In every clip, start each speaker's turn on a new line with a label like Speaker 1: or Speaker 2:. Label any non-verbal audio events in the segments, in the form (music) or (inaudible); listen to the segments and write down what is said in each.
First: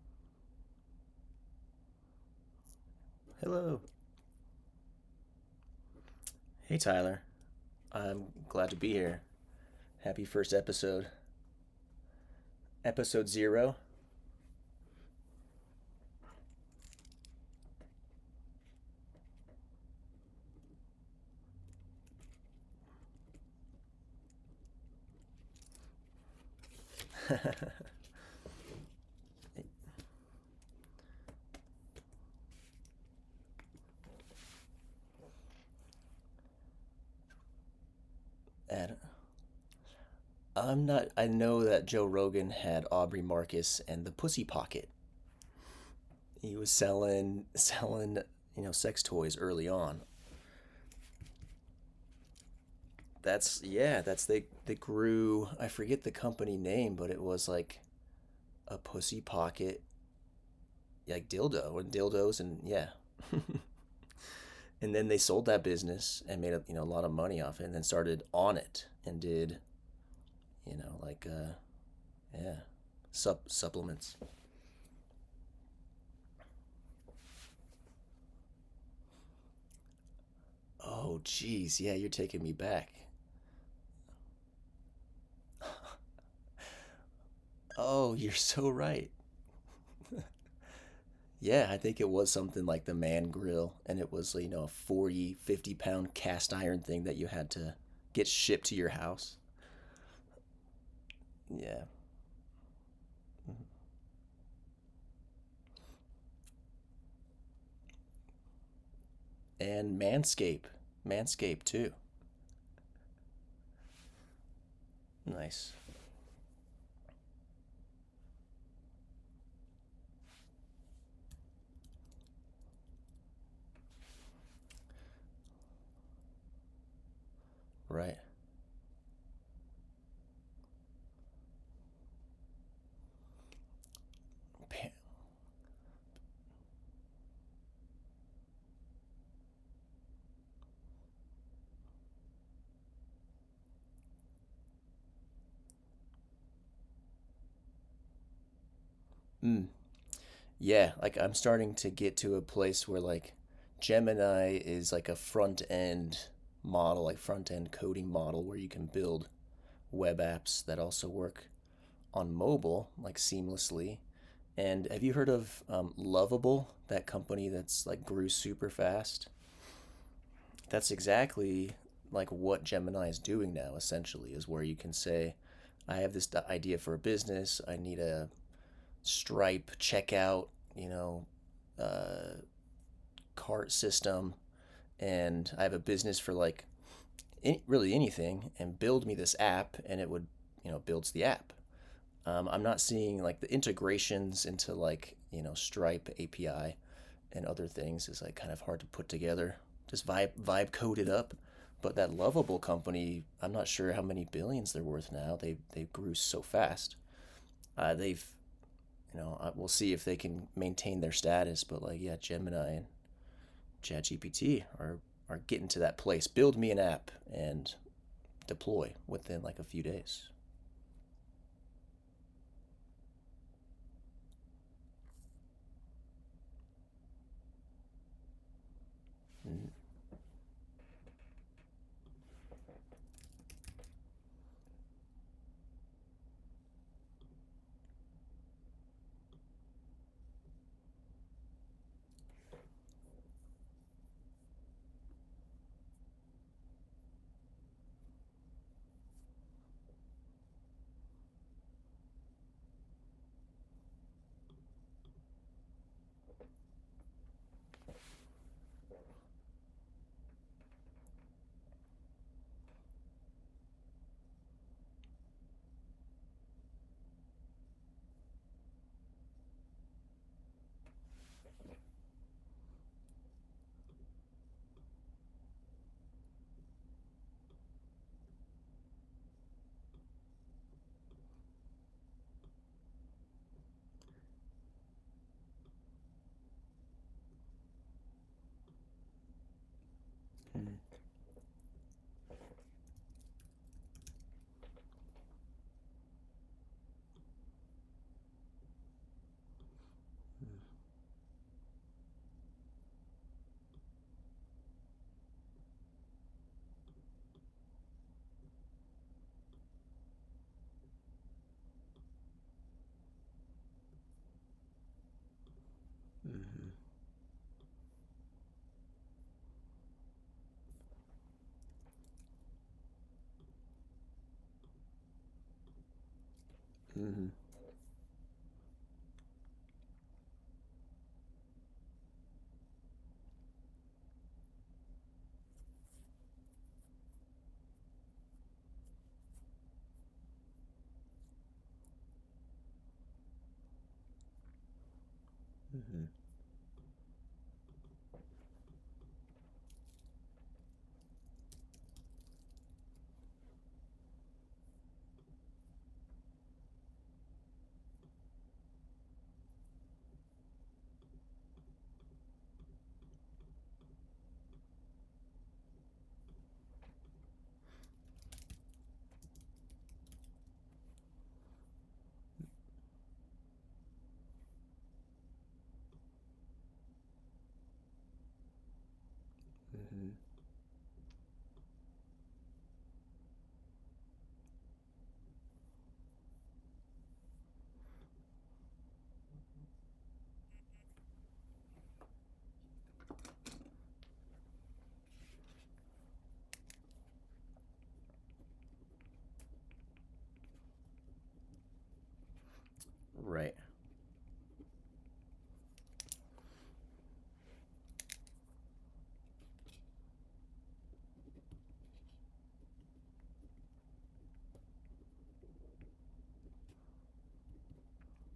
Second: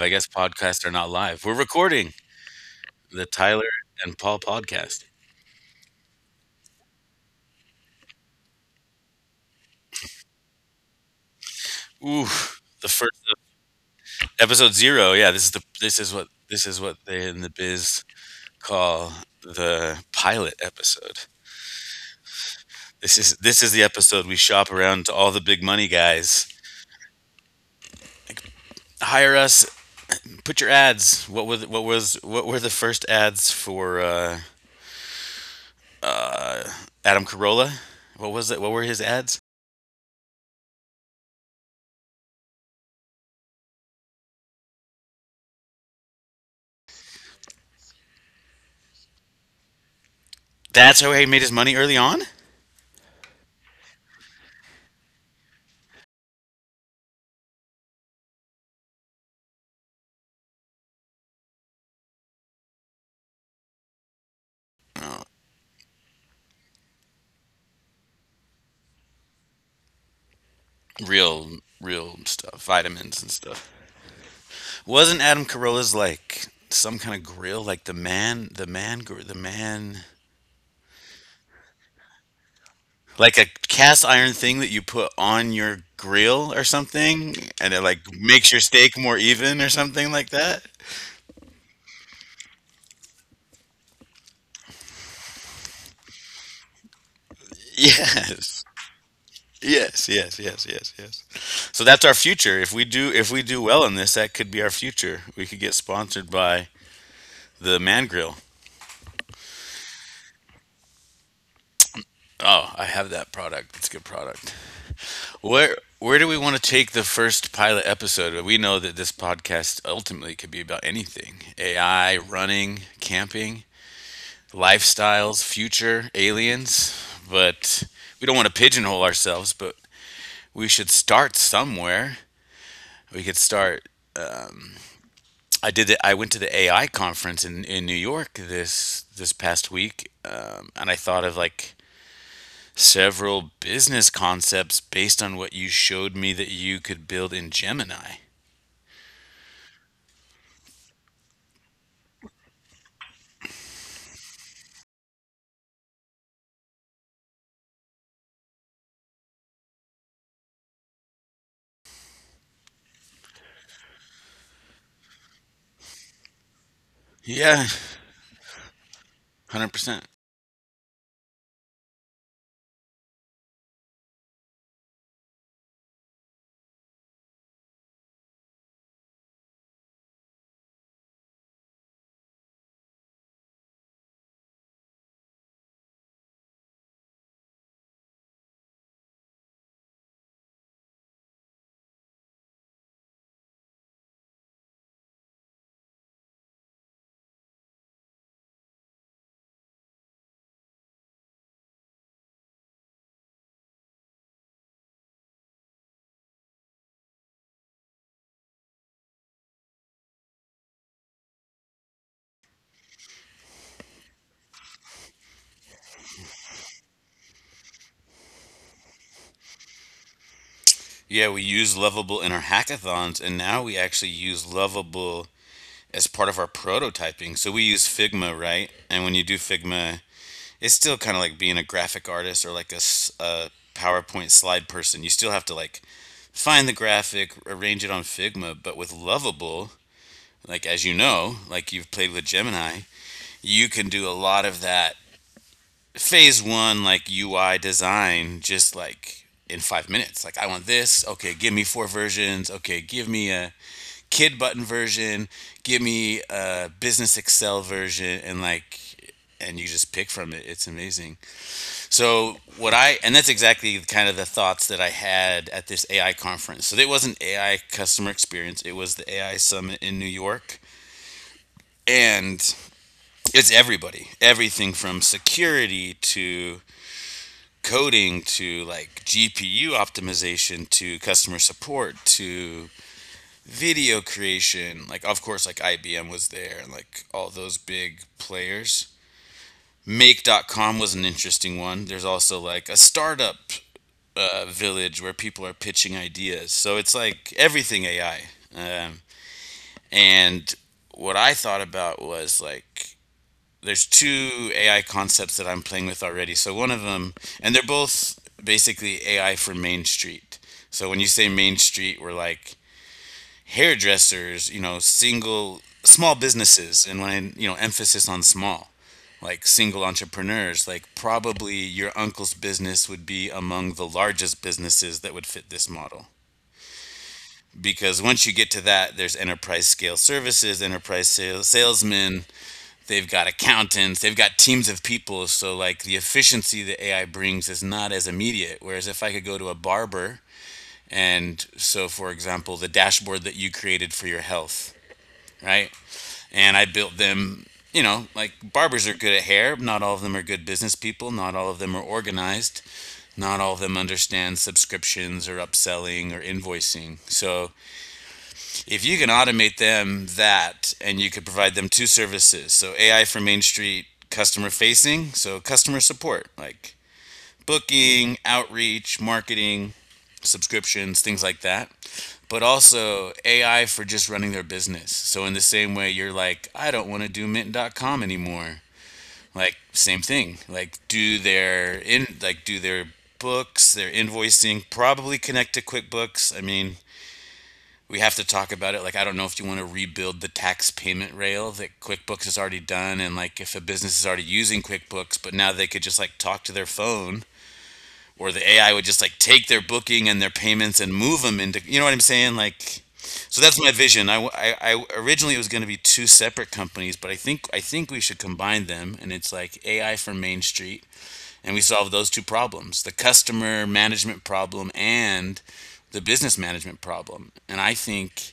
Speaker 1: I guess podcasts are not live. We're recording the Tyler
Speaker 2: Hello.
Speaker 1: and Paul podcast.
Speaker 2: Hey, Tyler. I'm glad to be here. Happy first episode.
Speaker 1: Ooh, the first
Speaker 2: Episode zero.
Speaker 1: episode zero. Yeah, this is the this is what they in the biz call the pilot episode. This is the episode we shop around to all the big money guys.
Speaker 2: (laughs)
Speaker 1: Hire us. Put your ads. What were the first ads for uh, Adam Carolla? What was it? What were
Speaker 2: And
Speaker 1: his ads?
Speaker 2: I'm not, I know that Joe Rogan had Aubrey Marcus and the Pussy Pocket. He was sex toys early on.
Speaker 1: That's how he made his money early on.
Speaker 2: Yeah, they grew, I forget the company name, but it was like a Pussy Pocket, like dildo and dildos, and yeah. (laughs) And then they sold that business and made a lot of money off it, and then started on it and did. You know, like,
Speaker 1: real real
Speaker 2: yeah,
Speaker 1: stuff, vitamins and stuff.
Speaker 2: Supplements.
Speaker 1: Wasn't Adam Carolla's like some kind of grill, like the man,
Speaker 2: Oh, geez, yeah, you're taking me back.
Speaker 1: like a cast iron thing that you put on your grill or something, and it like
Speaker 2: Oh, (laughs) you're
Speaker 1: makes your
Speaker 2: so
Speaker 1: steak
Speaker 2: right.
Speaker 1: more even or something like that?
Speaker 2: Yeah, I think it was something like the man grill, and it was, a 40 pound cast iron thing that you had to get shipped to
Speaker 1: (laughs)
Speaker 2: your house.
Speaker 1: Yes. Yes, yes, yes, yes, yes. So
Speaker 2: Yeah,
Speaker 1: that's our future. If we do
Speaker 2: mm-hmm.
Speaker 1: well in this, that could be our future. We could get sponsored by the Man Grill.
Speaker 2: And Manscape, Manscape too.
Speaker 1: Oh, I have that product. It's a good product.
Speaker 2: Nice,
Speaker 1: Where do we want to take the first pilot episode? We know that this podcast ultimately could be about anything: AI, running, camping, lifestyles, future, aliens. But
Speaker 2: right?
Speaker 1: we don't want to pigeonhole ourselves. But we should start somewhere. We could start. Um,
Speaker 2: Pa-
Speaker 1: I did. I went to the AI conference in New York this past week, and I thought of like several business concepts based on what you showed me that you could build in Gemini.
Speaker 2: mm, yeah, like I'm starting to get to a place where, like, Gemini is like a front end model, like front end coding model where you can build web apps that also work on mobile, like, seamlessly. And have you heard of Lovable, that company
Speaker 1: Yeah,
Speaker 2: that's like grew super fast?
Speaker 1: 100%.
Speaker 2: That's exactly like what Gemini is doing now, essentially, is where you can say, I have this idea for a business. I need a Stripe checkout, you know, uh, cart system, and I have a business for like really anything, and build me this app, and it would, builds the app. I'm not seeing like the integrations into, like, you know, Stripe API and other things is like kind of hard to put together. Just vibe code it up. But that lovable company, I'm not sure how many billions they're worth now. They grew so fast. They've you know we'll see if they can maintain their status. But, like, yeah, Gemini and ChatGPT are getting to that place. Build me an app and deploy within like a few days.
Speaker 1: Yeah, we use Lovable in our hackathons, and now we actually use Lovable as part of our prototyping. So we use Figma, right? And when you do
Speaker 2: Mm-hmm.
Speaker 1: Figma, it's still kind of like being a graphic artist or like a PowerPoint slide person. You still have to like find the graphic, arrange it on Figma, but with Lovable, like as you know, like you've played with Gemini, you can do a lot of that phase one like UI design just like in 5 minutes. Like I want this. Okay, give me four versions. Okay, give me a kid button version. Give me a business Excel version, and you just pick from it. It's amazing. So what I and that's exactly kind of the thoughts that I had at this AI conference. So it wasn't AI customer experience. It was the AI summit in New York, and it's everybody, everything from security to coding to like GPU optimization to customer support to video creation. Like, of course, like IBM was there and like all those big players. Make.com was an interesting one. There's also like a startup village where people are pitching ideas. So it's like everything AI. Um, and what I thought about was like, there's two AI concepts that I'm playing with already. So one of them, and they're both basically AI for Main Street. So when you say Main Street, we're like hairdressers, you know, single small
Speaker 2: Mm-hmm.
Speaker 1: businesses, and when I, you know, emphasis on small, like single entrepreneurs, like probably your uncle's business would be among the largest businesses that would fit this model.
Speaker 2: Mm-hmm.
Speaker 1: Because once you get to that, there's enterprise scale services, enterprise sales, salesmen, they've got accountants, they've got teams of people. So like the efficiency that AI brings is not as immediate. Whereas if I could go to a barber, and so for example, the dashboard that you created for your health, right?
Speaker 2: Mm-hmm.
Speaker 1: And I built them, you know, like barbers are good at hair, not all of them are good business people, not all of them are organized. Not all of them understand subscriptions or upselling or invoicing. So if you can automate them that and you could provide them two services, so AI for Main Street customer facing, so customer support like booking, outreach, marketing, subscriptions, things like that, but also AI for just running their business. So in the same way you're like, I don't want to do mint.com anymore, like same thing, like do their in like do their books, their invoicing, probably connect to QuickBooks. I mean, we have to talk about it. Like, I don't know if you want to rebuild the tax payment rail that QuickBooks has already done, and like if a business is already using QuickBooks, but now they could just like talk to their phone, or the AI would just like take their booking and their payments and move them into, you know what I'm saying? Like, so
Speaker 2: Right.
Speaker 1: that's my vision. Originally it was going to be two separate companies, but I think we should combine them, and it's like AI for Main Street, and we solve those two problems: the customer management problem and the business management problem. And I think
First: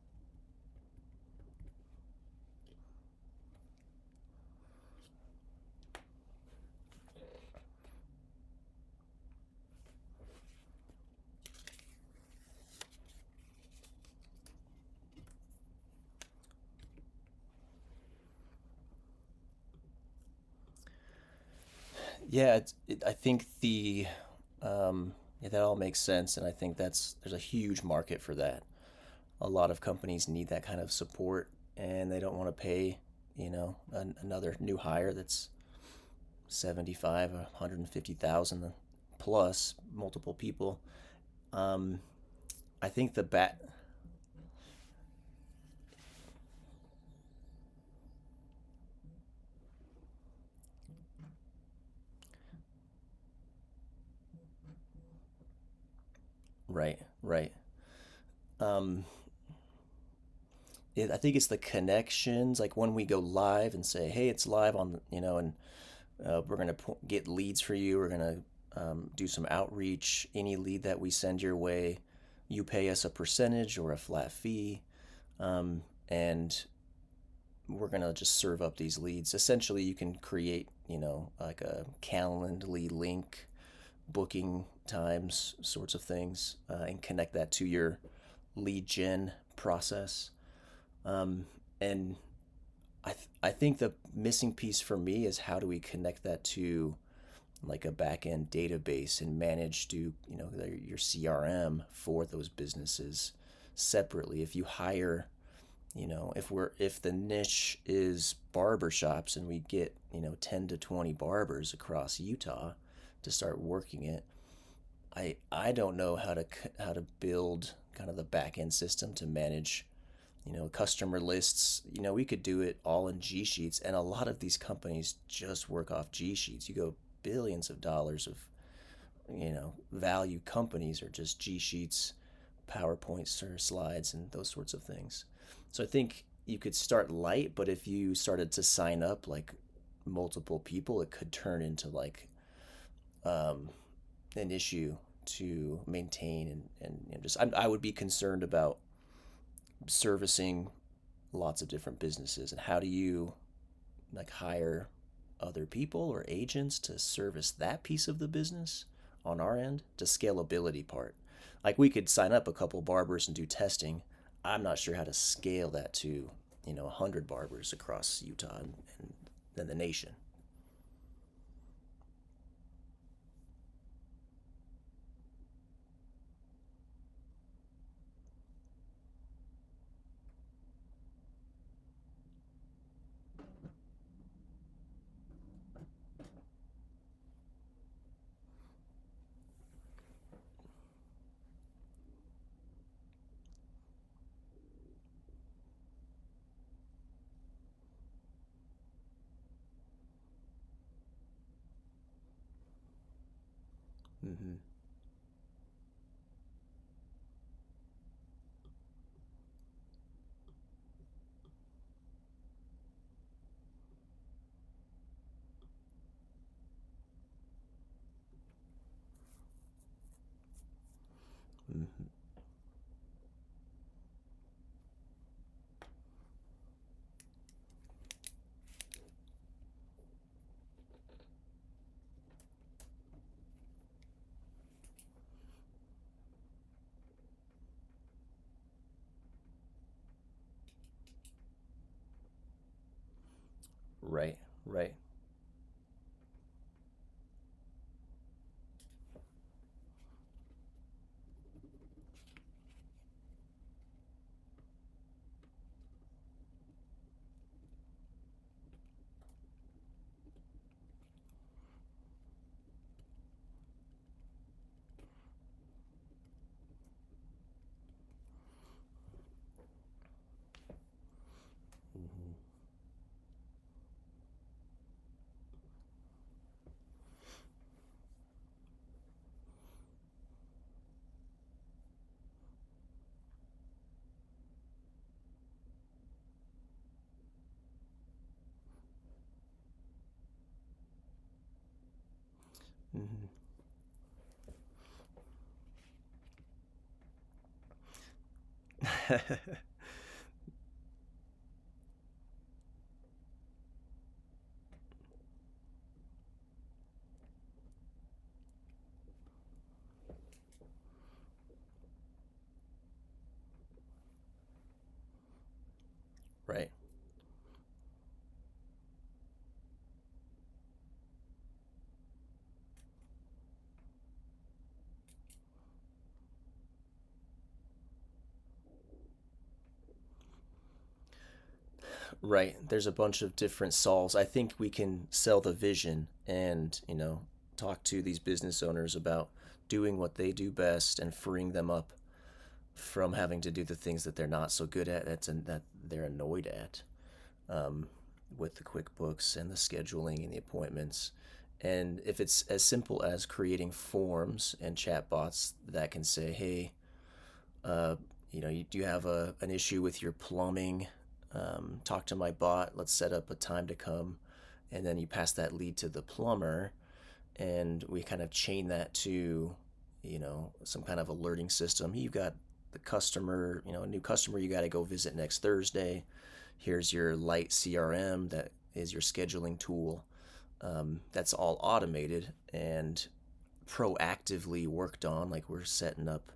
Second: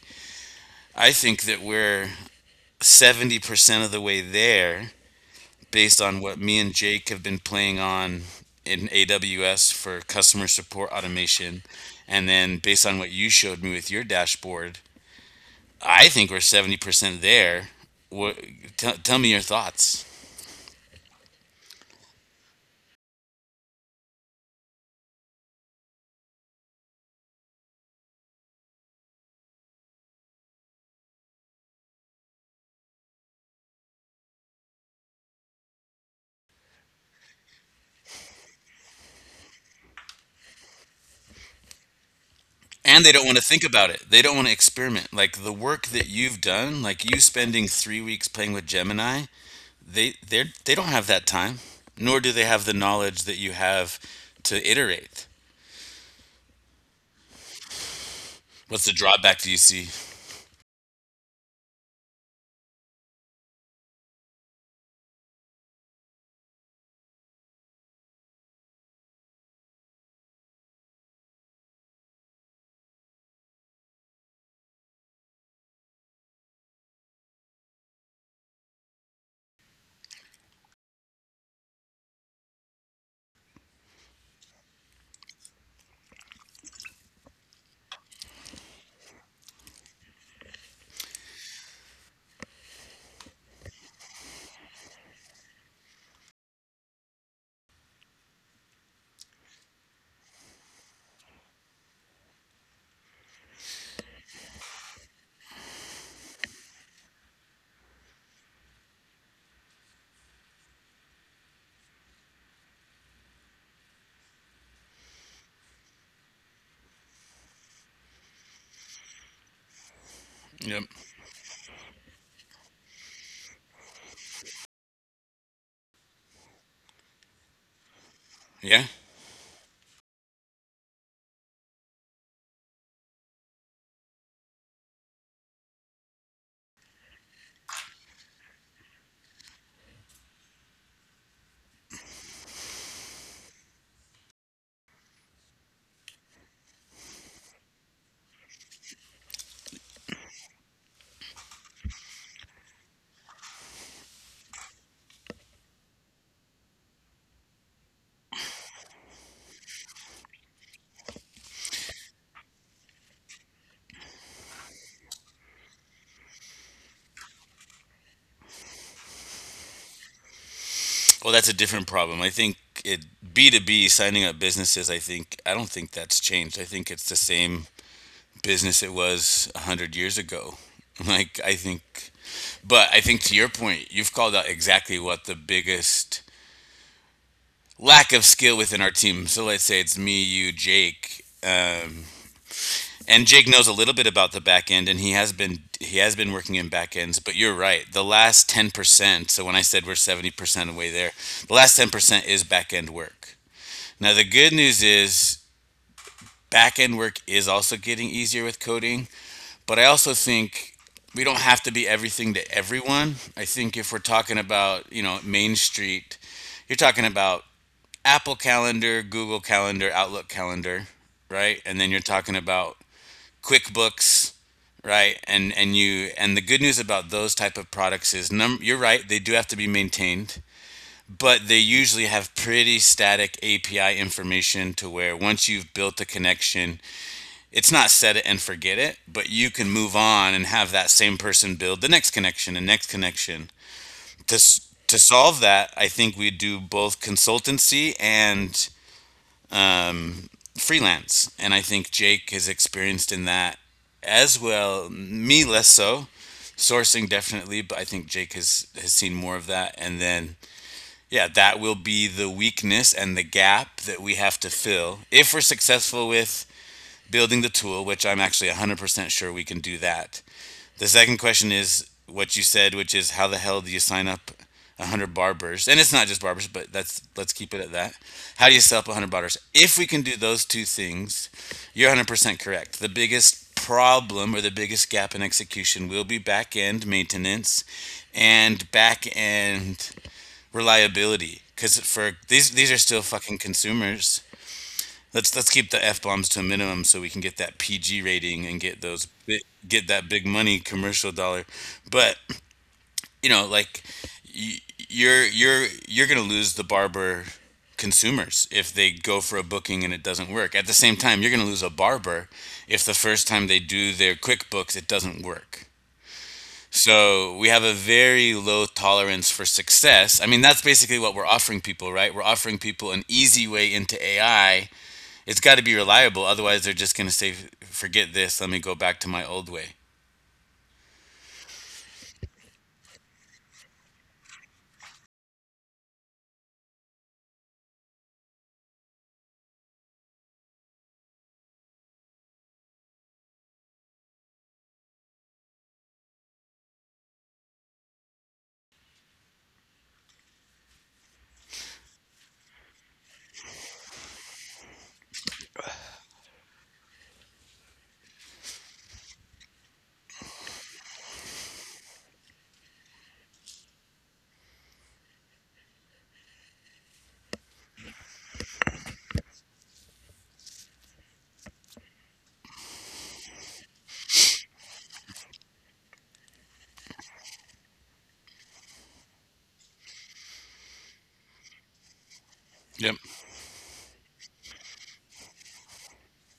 Speaker 1: I think that we're 70% of the way there based on what me and Jake have been playing on in AWS for customer support automation. And then based on what you showed me with your dashboard, I think we're 70% there. What, Tell me your thoughts.
Speaker 2: Yeah, I think the um, yeah, that all makes sense, and I think that's there's a huge market for that. A lot of companies need that kind of support, and they don't want to pay, another new hire that's 75, one 150,000, plus multiple people. Um, I
Speaker 1: And they
Speaker 2: think the
Speaker 1: don't want to
Speaker 2: bat
Speaker 1: think about it. They don't want to experiment. Like the work that you've done, like you spending 3 weeks playing with Gemini, they don't have that time, nor do they have the knowledge that you have to iterate.
Speaker 2: Right, right.
Speaker 1: What's the
Speaker 2: Um,
Speaker 1: drawback do you see?
Speaker 2: I think it's the connections. Like, when we go live and say, "Hey, it's live on," you know, and we're gonna get leads for you. We're gonna do some outreach. Any lead that we send your way, you pay us a percentage or a flat fee, um, and we're gonna just serve up these leads. Essentially, you can create, like, a Calendly link, booking times, sorts of things, and connect that to your lead gen process. Um, and I think the missing piece for me is how do we connect that to like a back end database and manage to, your CRM for those businesses separately. If you hire, if the niche is barbershops, and we get, 10 to 20 barbers across Utah to start working it, I don't know how to, build kind of the back end system to manage,
Speaker 1: Yep.
Speaker 2: customer lists. You know, we could do it all in G Sheets, and a lot of these companies just work off G Sheets. You go billions of dollars of,
Speaker 1: Yeah.
Speaker 2: value companies are just G Sheets, PowerPoints or slides, and those sorts of things. So I think you could start light, but if you started to sign up like multiple people, it could turn into, like, um, an issue to maintain, and you just I would be concerned about servicing lots of different businesses, and how do you, like, hire other people or agents to service that piece of the business on our end, the scalability part. Like, we could sign up a couple barbers and do testing. I'm not sure how to scale that to, you know, 100 barbers across Utah, and then the nation.
Speaker 1: Well, that's a different problem. I think it B two B signing up businesses. I think I don't think that's changed. I think it's the same business it was 100 years ago. (laughs) Like I think, but I think to your point, you've called out exactly what the biggest lack of skill within our team. So let's say it's me, you, Jake. And Jake knows a little bit about the back end, and he has been working in back ends. But you're right, the last 10%. So when I said we're 70% away there, the last 10% is back end work. Now the good
Speaker 2: Mm-hmm.
Speaker 1: news is back end work is also getting easier with coding. But I also think we don't have to be everything to everyone. I think if we're talking about you know Main Street, you're talking about Apple Calendar, Google Calendar, Outlook Calendar, right? And then you're
Speaker 2: Mm-hmm.
Speaker 1: talking about QuickBooks, right? And you and the good news about those type of products is num you're right, they do have to be maintained, but they usually have pretty static API information to where once you've built the connection, it's not set it and forget it, but you can move on and have that same person build the next connection and next connection.
Speaker 2: Right,
Speaker 1: To s-
Speaker 2: right.
Speaker 1: to solve that, I think we do both consultancy and freelance. And I think Jake is experienced in that as well, me less so. Sourcing definitely, but I think Jake has seen more of that. And then, yeah, that will be the weakness and the gap that we have to fill if we're successful with building the tool, which I'm actually 100% sure we can do that. The second question is what you said, which is how the hell do you sign up 100 barbers? And it's not just barbers, but that's let's keep it at that. How do you sell up 100 barbers? If we can do those two things, you're 100% correct. The biggest problem or the biggest gap in execution will be back end maintenance and back end reliability, because for these, are still
Speaker 2: Mm-hmm.
Speaker 1: fucking consumers. Let's keep the F bombs to a minimum so we can get that PG rating and get those
Speaker 2: (laughs)
Speaker 1: get that big money commercial dollar. But you know, like y- you're gonna lose the barber consumers if they go for a booking and it doesn't work. At the same time, you're gonna lose a barber if the first time they do their QuickBooks it doesn't work.
Speaker 2: Right.
Speaker 1: So we have a very low tolerance for success. I mean, that's basically what we're offering people, right? We're offering people an easy way into AI. It's got to be reliable. Otherwise, they're just going to say, forget this. Let me go back to my old way.
Speaker 2: Right. There's a bunch of different solves. I think we can sell the vision, and, talk to these business owners about doing what they do best and freeing them up from having to do the things that they're not so good at, that's and that they're annoyed at, um, with the QuickBooks and the scheduling and the appointments. And if it's as simple as creating forms and chatbots that can say, "Hey, uh, you do have an issue with your plumbing. Talk to my bot. Let's set up a time to come." And then you pass that lead to the plumber. And we kind of chain that to, some kind of alerting system. "Hey, you've got a new customer you got to go visit next Thursday. Here's your light CRM that is your scheduling tool." That's all automated
Speaker 1: Yep.
Speaker 2: and proactively worked on. Like, we're setting up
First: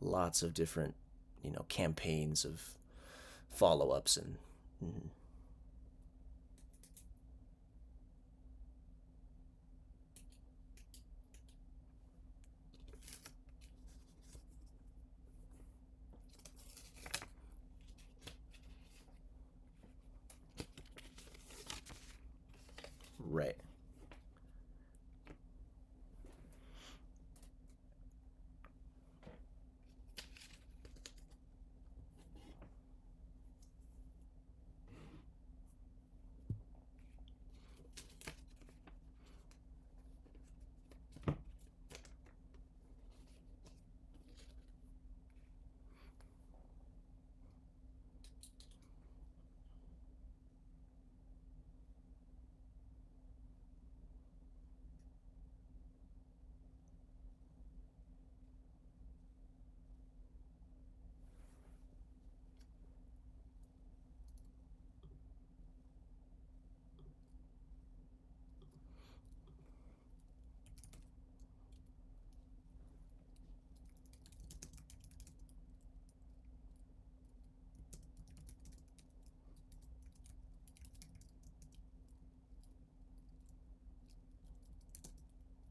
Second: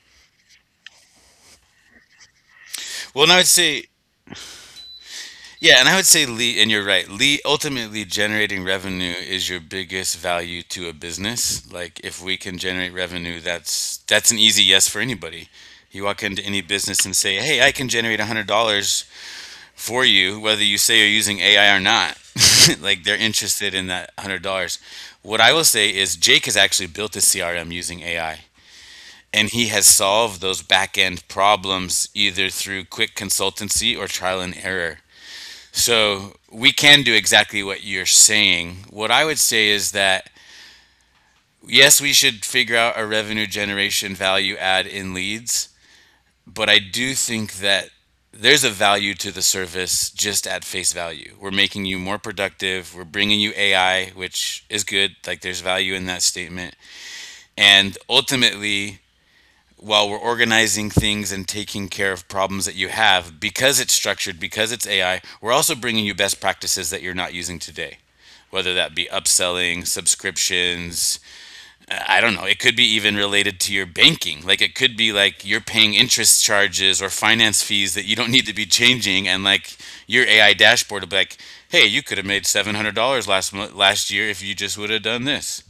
Speaker 2: lots of different, campaigns of
Speaker 1: Well, and I would say,
Speaker 2: follow ups and.
Speaker 1: yeah, and I would say lead, and you're right. Lead, ultimately, generating revenue is your biggest value to a business. Like, if we can generate revenue, that's an easy yes for anybody. You walk into any business and say, "Hey, I can generate $100 for you, whether you say you're using AI or not." (laughs) Like, they're
Speaker 2: Right.
Speaker 1: interested in that $100. What I will say is, Jake has actually built a CRM using AI. And he has solved those back end problems either through quick consultancy or trial and error. So we can do exactly what you're saying. What I would say is that yes, we should figure out a revenue generation value add in leads, but I do think that there's a value to the service just at face value. We're making you more productive. We're bringing you AI, which is good. Like, there's value in that statement. And ultimately, while we're organizing things and taking care of problems that you have, because it's structured, because it's AI, we're also bringing you best practices that you're not using today. Whether that be upselling, subscriptions, I don't know. It could be even related to your banking. Like, it could be like you're paying interest charges or finance fees that you don't need to be changing, and like your AI dashboard will be like, "Hey, you could have made $700 last last year if you just would have done this."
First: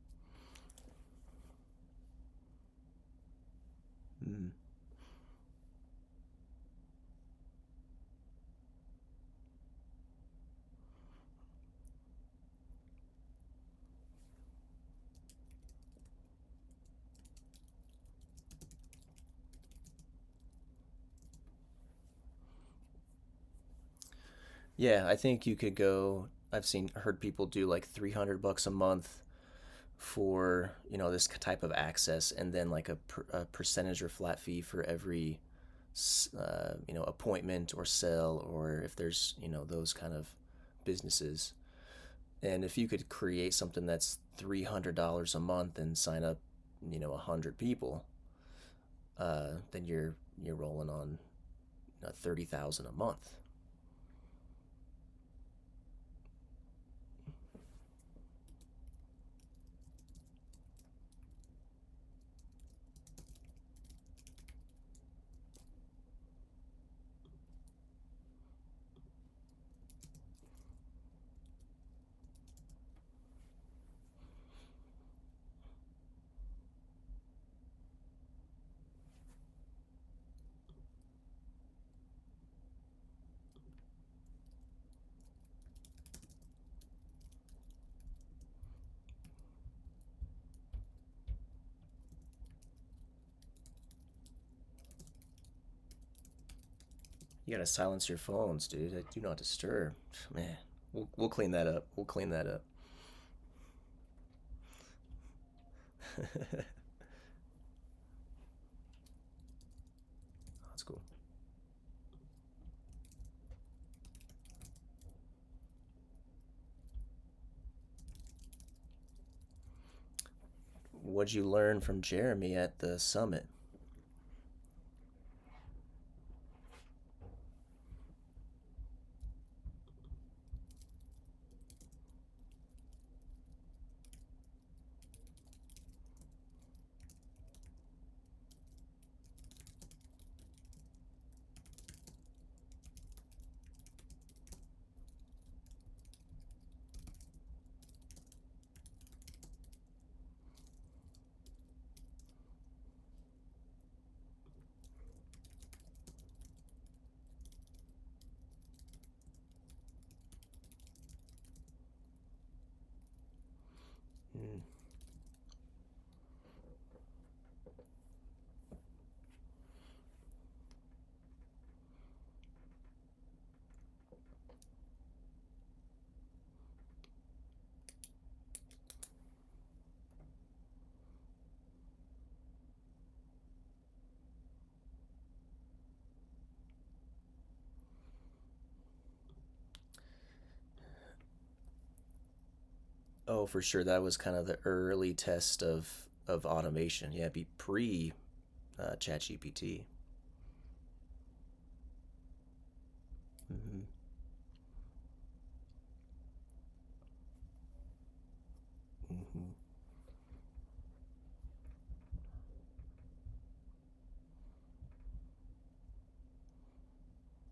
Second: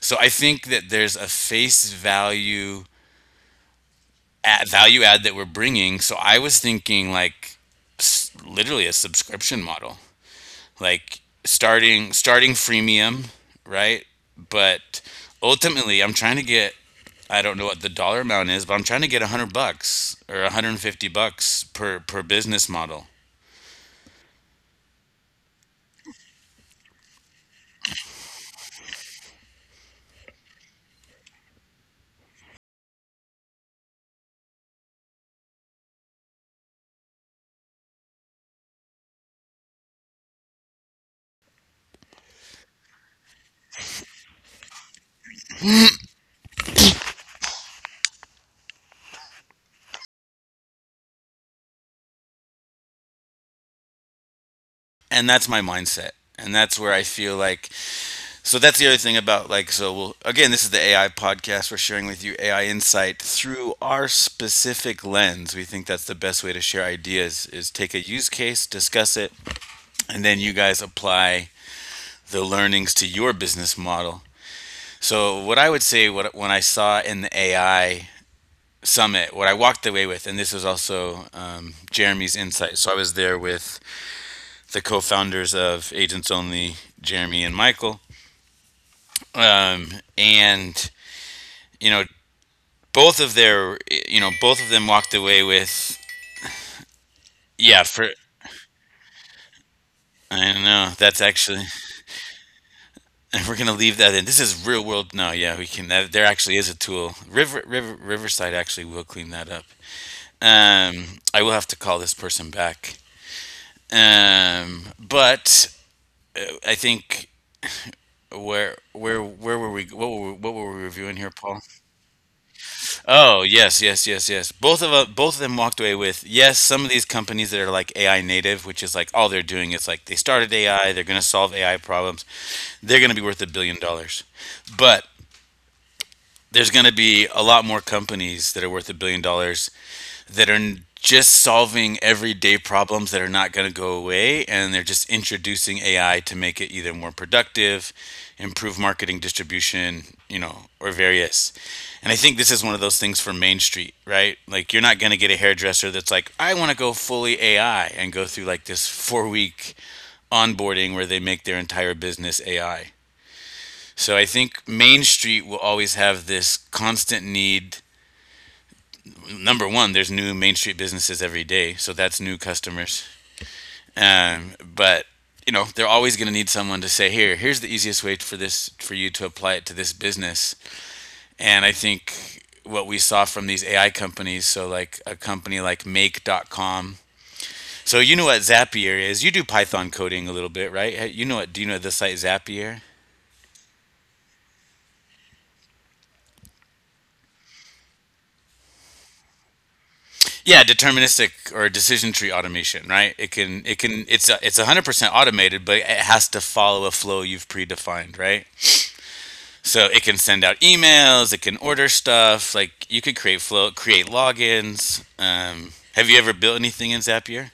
Speaker 1: So I think that there's a face
Speaker 2: Mm.
Speaker 1: value add that we're bringing. So I was thinking like literally a subscription model, like starting freemium, right? But ultimately, I'm trying to get, I don't know what the dollar amount is, but I'm trying to get 100 bucks or 150 bucks per business model.
Speaker 2: Yeah, I think you could go. I've seen heard people do like 300 bucks a month for, this type of access, and then like a percentage or flat fee for every, appointment or sell, or if there's, those kind of businesses. And if you could create something that's $300 a month and sign up, you know, 100 people, then you're rolling on, you know, 30,000 a month.
Speaker 1: And that's my mindset. And that's where I feel like. So that's the other thing about, like, so we'll, again, this is the AI podcast. We're sharing with you AI insight through our specific lens. We think that's the best way to share ideas is take a use case, discuss it, and then you guys apply the learnings to your business model. So what I would say, what when I saw in the AI summit, what I walked away with, and this was also Jeremy's insight. So I was there with the co-founders of Agents Only, Jeremy and Michael. Um, and you know, both of their, you know, both of them walked away with,
Speaker 2: You gotta
Speaker 1: yeah, for,
Speaker 2: silence your phones, dude. Do not disturb. (sighs)
Speaker 1: I
Speaker 2: Man,
Speaker 1: don't know,
Speaker 2: we'll
Speaker 1: that's
Speaker 2: we'll clean
Speaker 1: actually
Speaker 2: that up. We'll clean that up.
Speaker 1: (laughs) and we're gonna leave that in. This is real world. No, yeah, we can that, there
Speaker 2: (laughs)
Speaker 1: actually
Speaker 2: That's
Speaker 1: is a tool, river Riverside actually will clean that up.
Speaker 2: cool.
Speaker 1: Um, I will have to call this person back. Um, but I think where were we, what were we reviewing here,
Speaker 2: What'd you
Speaker 1: Paul?
Speaker 2: learn from Jeremy at the
Speaker 1: Oh,
Speaker 2: summit?
Speaker 1: yes, yes, yes, yes. Both of them walked away with, yes, some of these companies that are like AI native, which is like all they're doing is like they started AI, they're going to solve AI problems. They're going to be worth $1 billion. But there's going to be a lot more companies that are worth $1 billion that are just solving everyday problems that are not going to go away, and they're just introducing AI to make it either more productive, improve marketing distribution, you know, or various. And I think this is one of those things for Main Street, right? Like, you're not going to get a hairdresser that's like, "I want to go fully AI" and go through like this 4-week onboarding where they make their entire business AI. So I
Speaker 2: Mm.
Speaker 1: think Main Street will always have this constant need. Number one, there's new Main Street businesses every day, so that's new customers. But you know, they're always going to need someone to say, "Here, here's the easiest way for this for you to apply it to this business." And I think what we saw from these AI companies, so like a company like Make.com. So you know what Zapier is? You do Python coding a little bit, right? Hey, you know what? Do you know the site Zapier?
Speaker 2: Oh, for sure, that was kind of the early test of automation. Yeah, it'd be pre ChatGPT.
Speaker 1: Yeah, deterministic or decision tree automation, right? It can it
Speaker 2: Mm-hmm.
Speaker 1: can, it's 100% automated, but it has to follow a flow you've predefined, right?
Speaker 2: Mm-hmm.
Speaker 1: So it can send out emails, it can order stuff, like you could create flow, create logins. Have you ever built anything in Zapier?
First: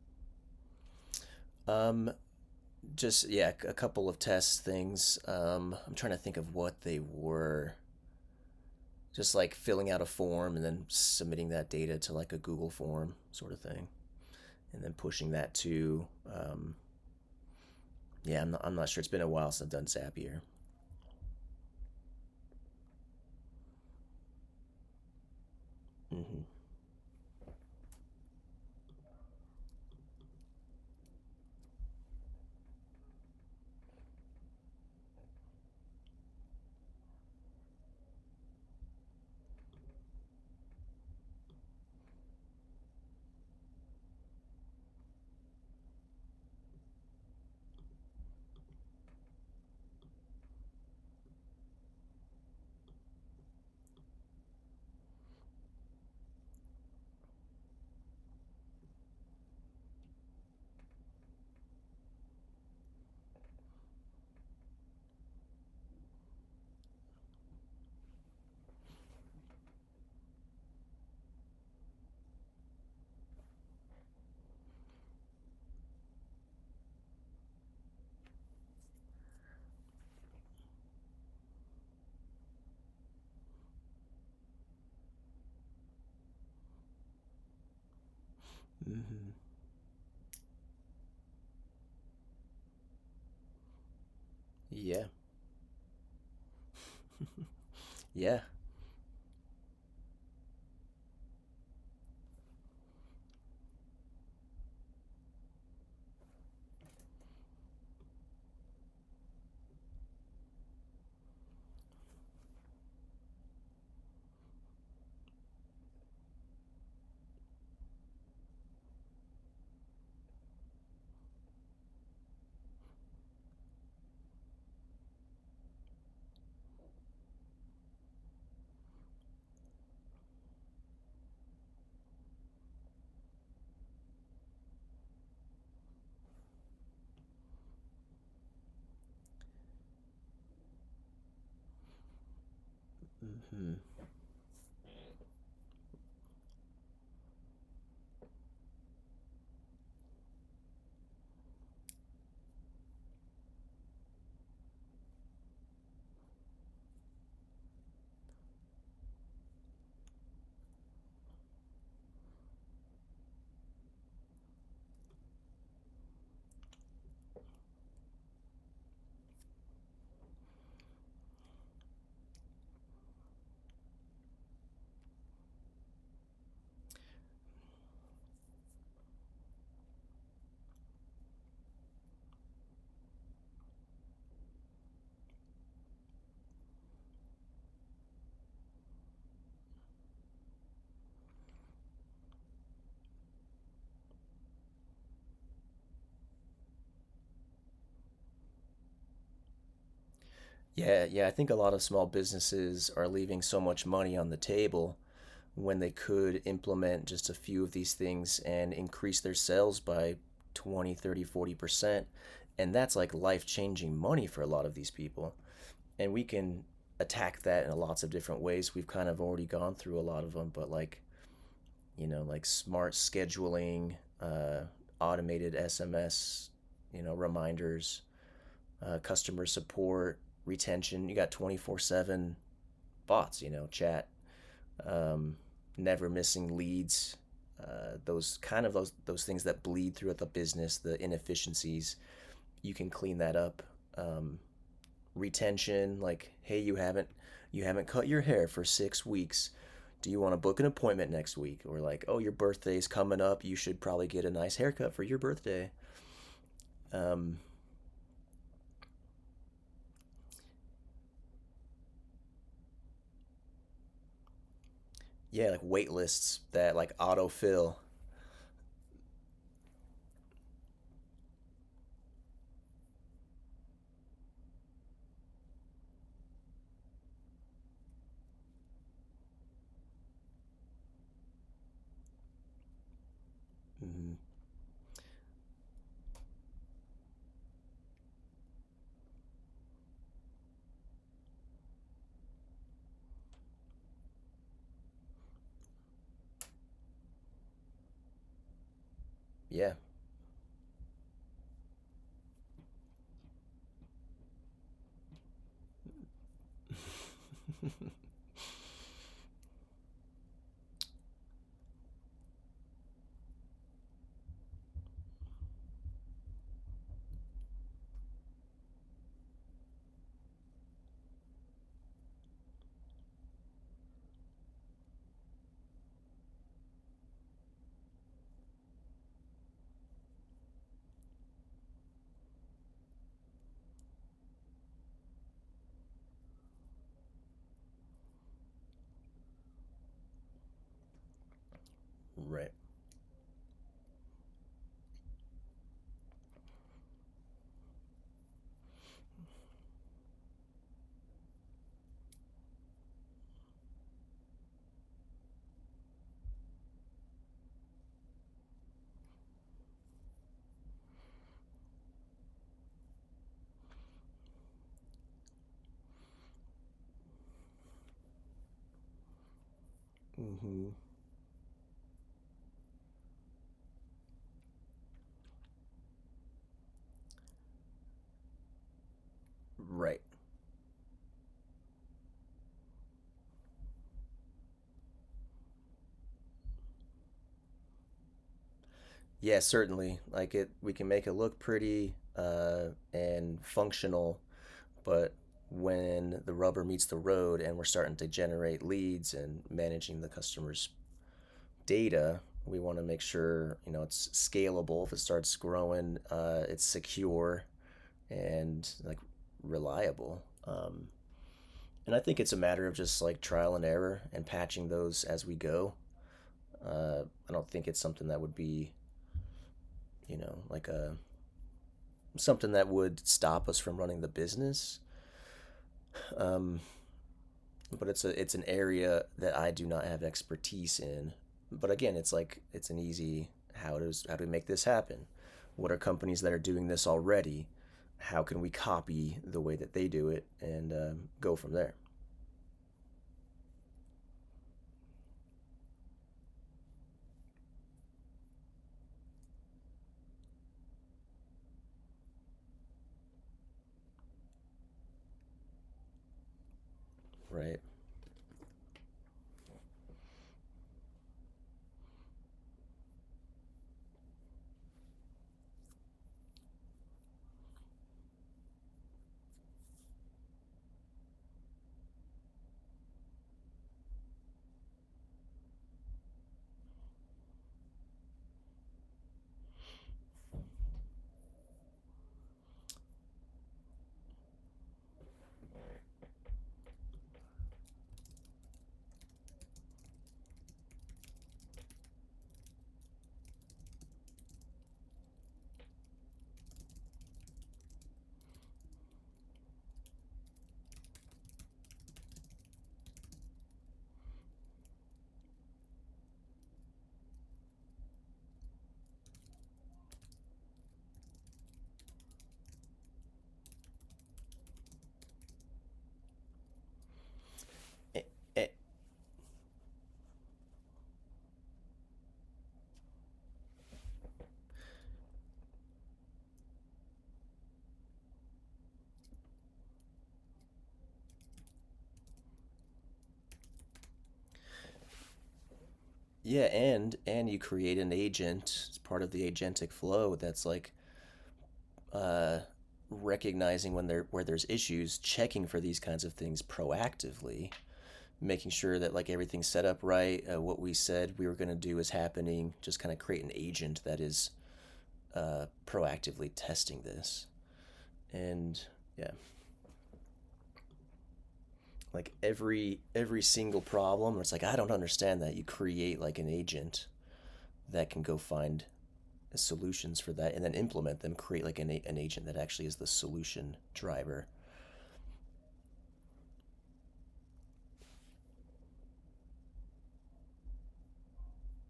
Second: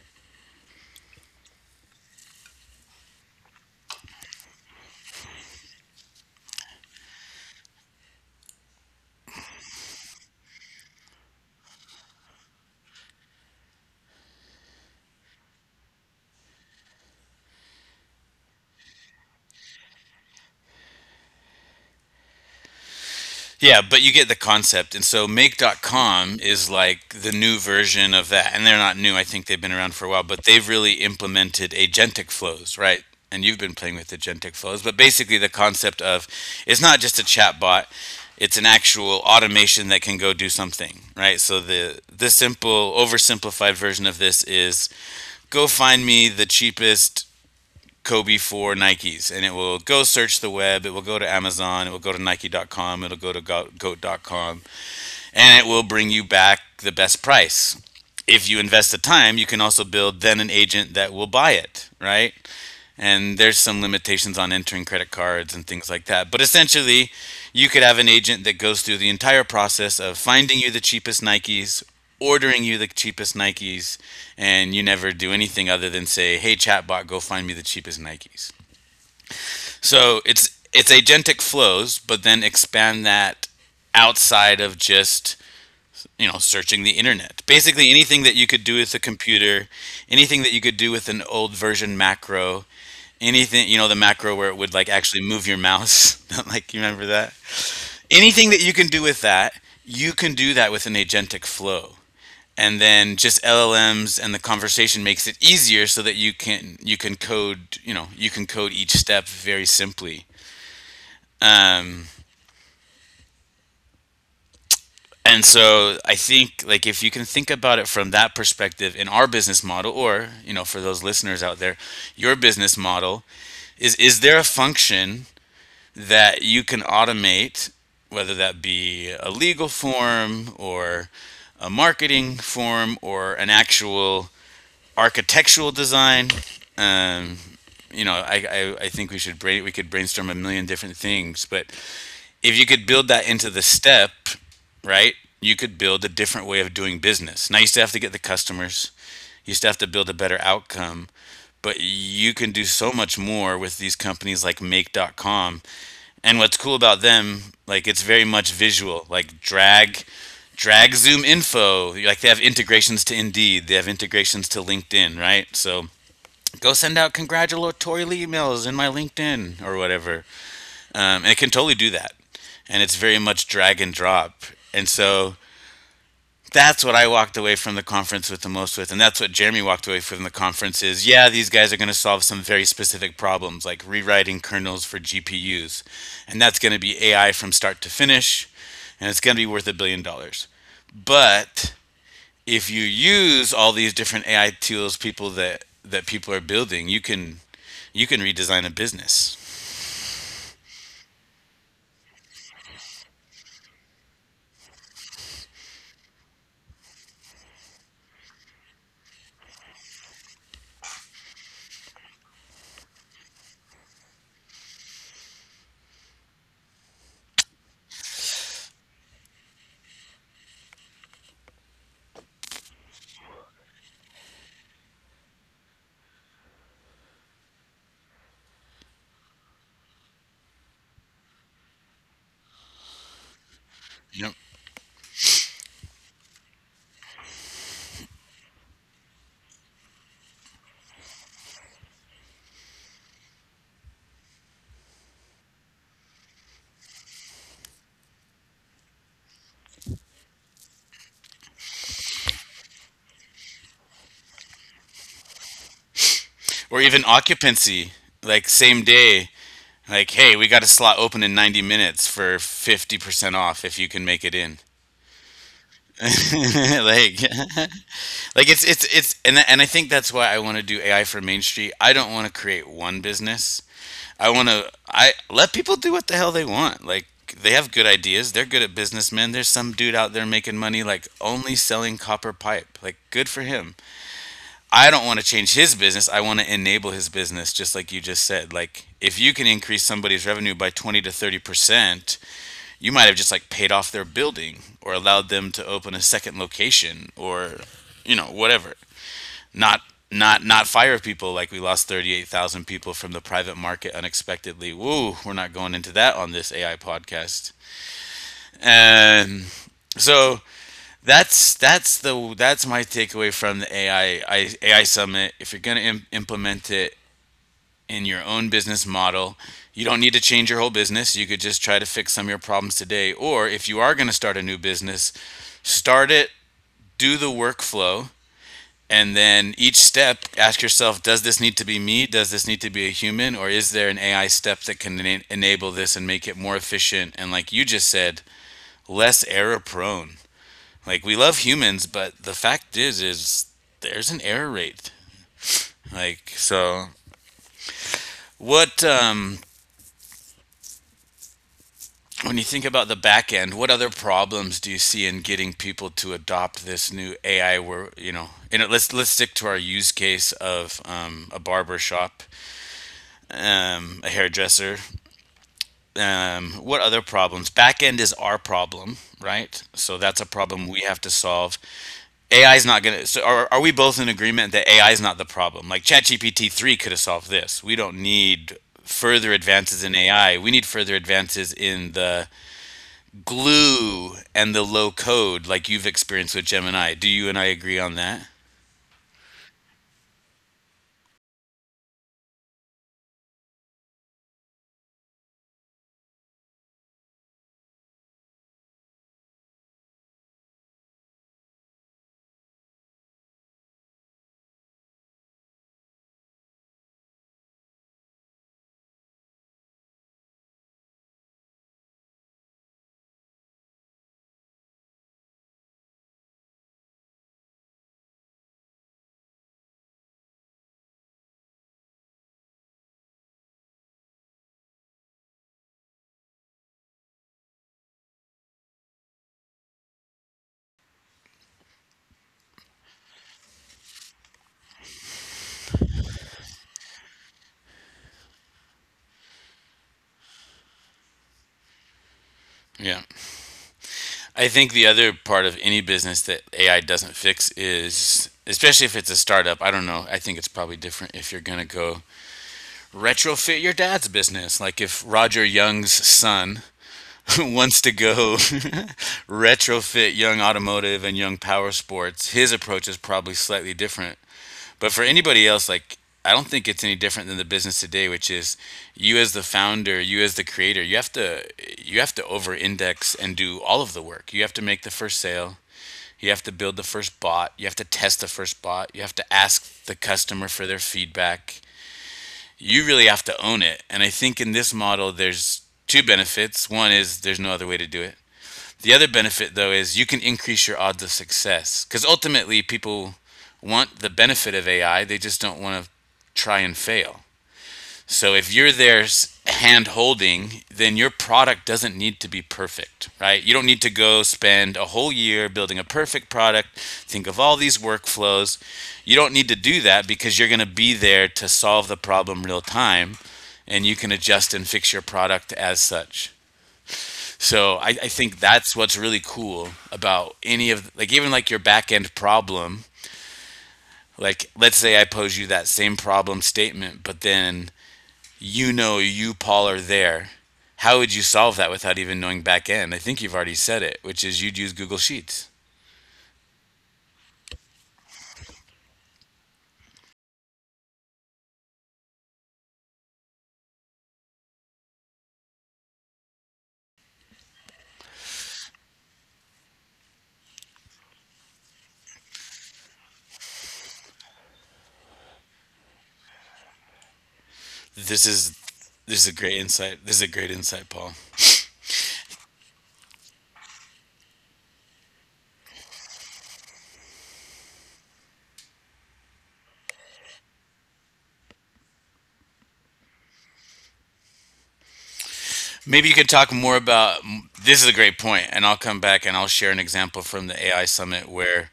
Speaker 2: Um, just, yeah, a couple of test things. I'm trying to think of what they were. Just, like, filling out a form and then submitting that data to like a Google form sort of thing, and then pushing that to. Yeah, I'm not sure. It's been a while since I've done Zapier.
Speaker 1: Yeah, but you get the concept. And so make.com
Speaker 2: Mm-hmm.
Speaker 1: is like the new version of that. And they're not new. I think they've been around for a while, but they've really implemented agentic flows, right? And you've been playing with agentic flows, but basically the concept of, it's not just a chat bot, it's an actual automation that can go do something, right? So the simple oversimplified version of this is, go find me the cheapest Kobe for Nikes, and it will go search the web. It will go to Amazon. It will go to Nike.com. It'll go to Goat.com, and it will bring you back the best price. If you invest the time, you can also build then an agent that will buy it, right? And there's some limitations on entering credit cards and things like that. But essentially, you could have an agent that goes through the entire process of finding you the cheapest Nikes, ordering you the cheapest Nikes, and you never do anything other than say, "Hey, chatbot, go find me the cheapest Nikes." So it's agentic flows, but then expand that outside of just, you know, searching the internet. Basically, anything that you could do with a
Speaker 2: Mm-hmm.
Speaker 1: computer, anything that you could do with an old version macro, anything, you know, the macro where it would like
Speaker 2: Yeah,
Speaker 1: actually move your mouse. (laughs) like, you remember that?
Speaker 2: yeah.
Speaker 1: Anything that you can do with that, you can do that with an agentic flow. And then just LLMs and the conversation makes it easier so that you can code, you know, you can code each step very simply, um, and so I think like, if you can think about it from that perspective in our business model, or you know, for those listeners out there, your business model is there a function that you can automate, whether that be a legal form or a marketing form or an actual architectural design? Um, you know, I think we could brainstorm a million different things, but if you could build that into the
Speaker 2: Mm-hmm.
Speaker 1: step, right, you could build a different way of doing business. Now, you still have to get the customers, you still have to build a better outcome, but you can do so much more with these companies like Make.com. And what's cool about them, like, it's very much visual, like drag, drag Zoom info. Like, they have integrations to Indeed, they have integrations to LinkedIn, right? So, go send out congratulatory emails in my LinkedIn or whatever, and it can totally do that. And it's very much drag and drop. And so that's what I walked away from the conference with the most with, and that's what Jeremy walked away from the conference is. Yeah, these guys are going to solve some very specific problems, like rewriting kernels for GPUs, and that's going to be AI from start to finish, and it's going to be worth $1 billion. But if you use all these different AI tools, people that people are building, you can, you can redesign a business
Speaker 2: Yeah, yeah. I think a lot of small businesses are leaving so much money on the table when they could implement just a few of these things and increase their sales by 20, 30, 40%. And that's, like, life changing money for a lot of these people. And we can attack that in lots of different ways. We've kind of already gone through a lot of them, but, like, like, smart scheduling, uh, automated SMS, reminders, customer support, retention. You got 24/7 bots, chat, um, never missing leads, those kind of those things that bleed throughout the business, the inefficiencies. You can clean that up. Um, retention, like, hey, you haven't cut your hair for 6 weeks. Do you want to book an appointment next week? Or, like, oh, your birthday's coming up. You should probably get a nice haircut for your birthday.
Speaker 1: or even
Speaker 2: Um,
Speaker 1: occupancy, like same day. Like, hey, we got a slot open in 90 minutes for 50% off if you can make it in.
Speaker 2: yeah, like, wait lists that, like,
Speaker 1: (laughs) like,
Speaker 2: autofill.
Speaker 1: like it's and I think that's why I want to do AI for Main Street. I don't want to create one business. I want to, I let people do what the hell they want. Like, they have good ideas. They're good at businessmen. There's some dude out there making money like only selling copper pipe. Like, good for him.
Speaker 2: Mm.
Speaker 1: I don't want to change his business. I want to enable his business just like you just said. Like, if you can increase somebody's revenue by 20 to 30%, you might have just like paid off their building or allowed them to open a second location or you know, whatever,
Speaker 2: Yeah.
Speaker 1: not not fire people like we lost 38,000 people from the private market unexpectedly, woo, we're not going into that on this AI podcast.
Speaker 2: (laughs)
Speaker 1: And so that's my takeaway from the AI AI summit, if you're going to implement it in your own business model. You don't need to change your whole business. You could just try to fix some of your problems today. Or if you are going to start a new business, start it, do the workflow, and then each step, ask yourself, does this need to be me? Does this need to be a human? Or is there an AI step that can enable this and make it more efficient? And like you just said, less error prone. Like, we love humans, but the
Speaker 2: Right.
Speaker 1: fact is there's an error rate. Like, so what, when you think about the back end, what other problems do you see in getting people to adopt this new AI? Where let's stick to our use case of a barber shop, a hairdresser. What other problems? Back end is our problem, right? So that's a
Speaker 2: Mm-hmm.
Speaker 1: problem we have to solve. AI is not gonna. So are we both in agreement that AI is not the problem? Like ChatGPT three could have solved this. We don't need further advances in
Speaker 2: Right.
Speaker 1: AI. We need further advances in the glue and the low code like you've experienced with Gemini. Do you and I agree on that?
Speaker 2: Yeah, certainly. Like, we can make it look pretty, and functional, but when the rubber meets the road and we're starting to generate leads and managing the customer's data, we want to make sure, it's scalable. If it starts growing, it's secure and, like, reliable. And I think it's a matter of just, like, trial and error and patching those as we go. Uh, I don't think it's something that would be, you know like a something that would stop us from running the business. Um, but it's an area that I do not have expertise in. But again, it's an easy, how do we make this happen? What are companies that are doing this already? How can we copy the way that they do it, and go from there?
Speaker 1: Yeah. I think the other part of any business that AI doesn't fix is, especially if it's a startup, I don't know. I think it's probably different if you're going to go retrofit your dad's business. Like if Roger Young's son (laughs)
Speaker 2: Right.
Speaker 1: wants to go (laughs) retrofit Young Automotive and Young Power Sports, his approach is probably slightly different. But for anybody else, like I don't think it's any different than the business today, which is you as the founder, you as the creator, you have to over index and do all of the work. You have to make the first sale. You have to build the first bot. You have to test the first bot. You have to ask the customer for their feedback. You really have to own it. And I think in this model there's two benefits. One is there's no other way to do it. The other benefit, though, is you can increase your odds of success because ultimately people want the benefit of AI, they just don't want to try and fail. So if you're there hand holding, then your product doesn't need to be perfect, right? You don't need to go spend a whole year building a perfect product, think of all these workflows. You don't need to do that because you're going to be there to solve the problem real time, and you can adjust and fix your product as such. So I,
Speaker 2: A-
Speaker 1: I think
Speaker 2: a-
Speaker 1: that's what's really cool about any of like even like your back end problem. Like let's say I pose you that same problem statement, but then you know you Paul are there. How would you solve that without even knowing back end? I think you've already said it, which is you'd use Google Sheets.
Speaker 2: yeah, and you create an agent as part of the agentic flow that's, like, uh, recognizing when there where there's issues, checking for these kinds of things proactively, making sure that, like, everything's set up right, what we said we were going to do is happening. Just kind of create an agent that is, proactively testing this,
Speaker 1: This is
Speaker 2: and yeah,
Speaker 1: this is a great insight. This is a great insight, Paul.
Speaker 2: like every single problem, where it's like I don't understand that. You create like an agent that can go find solutions for that and then implement them, create like an agent that actually is the solution driver.
Speaker 1: Maybe you could talk more about this is a great point, and I'll come back and I'll share an example from the AI summit where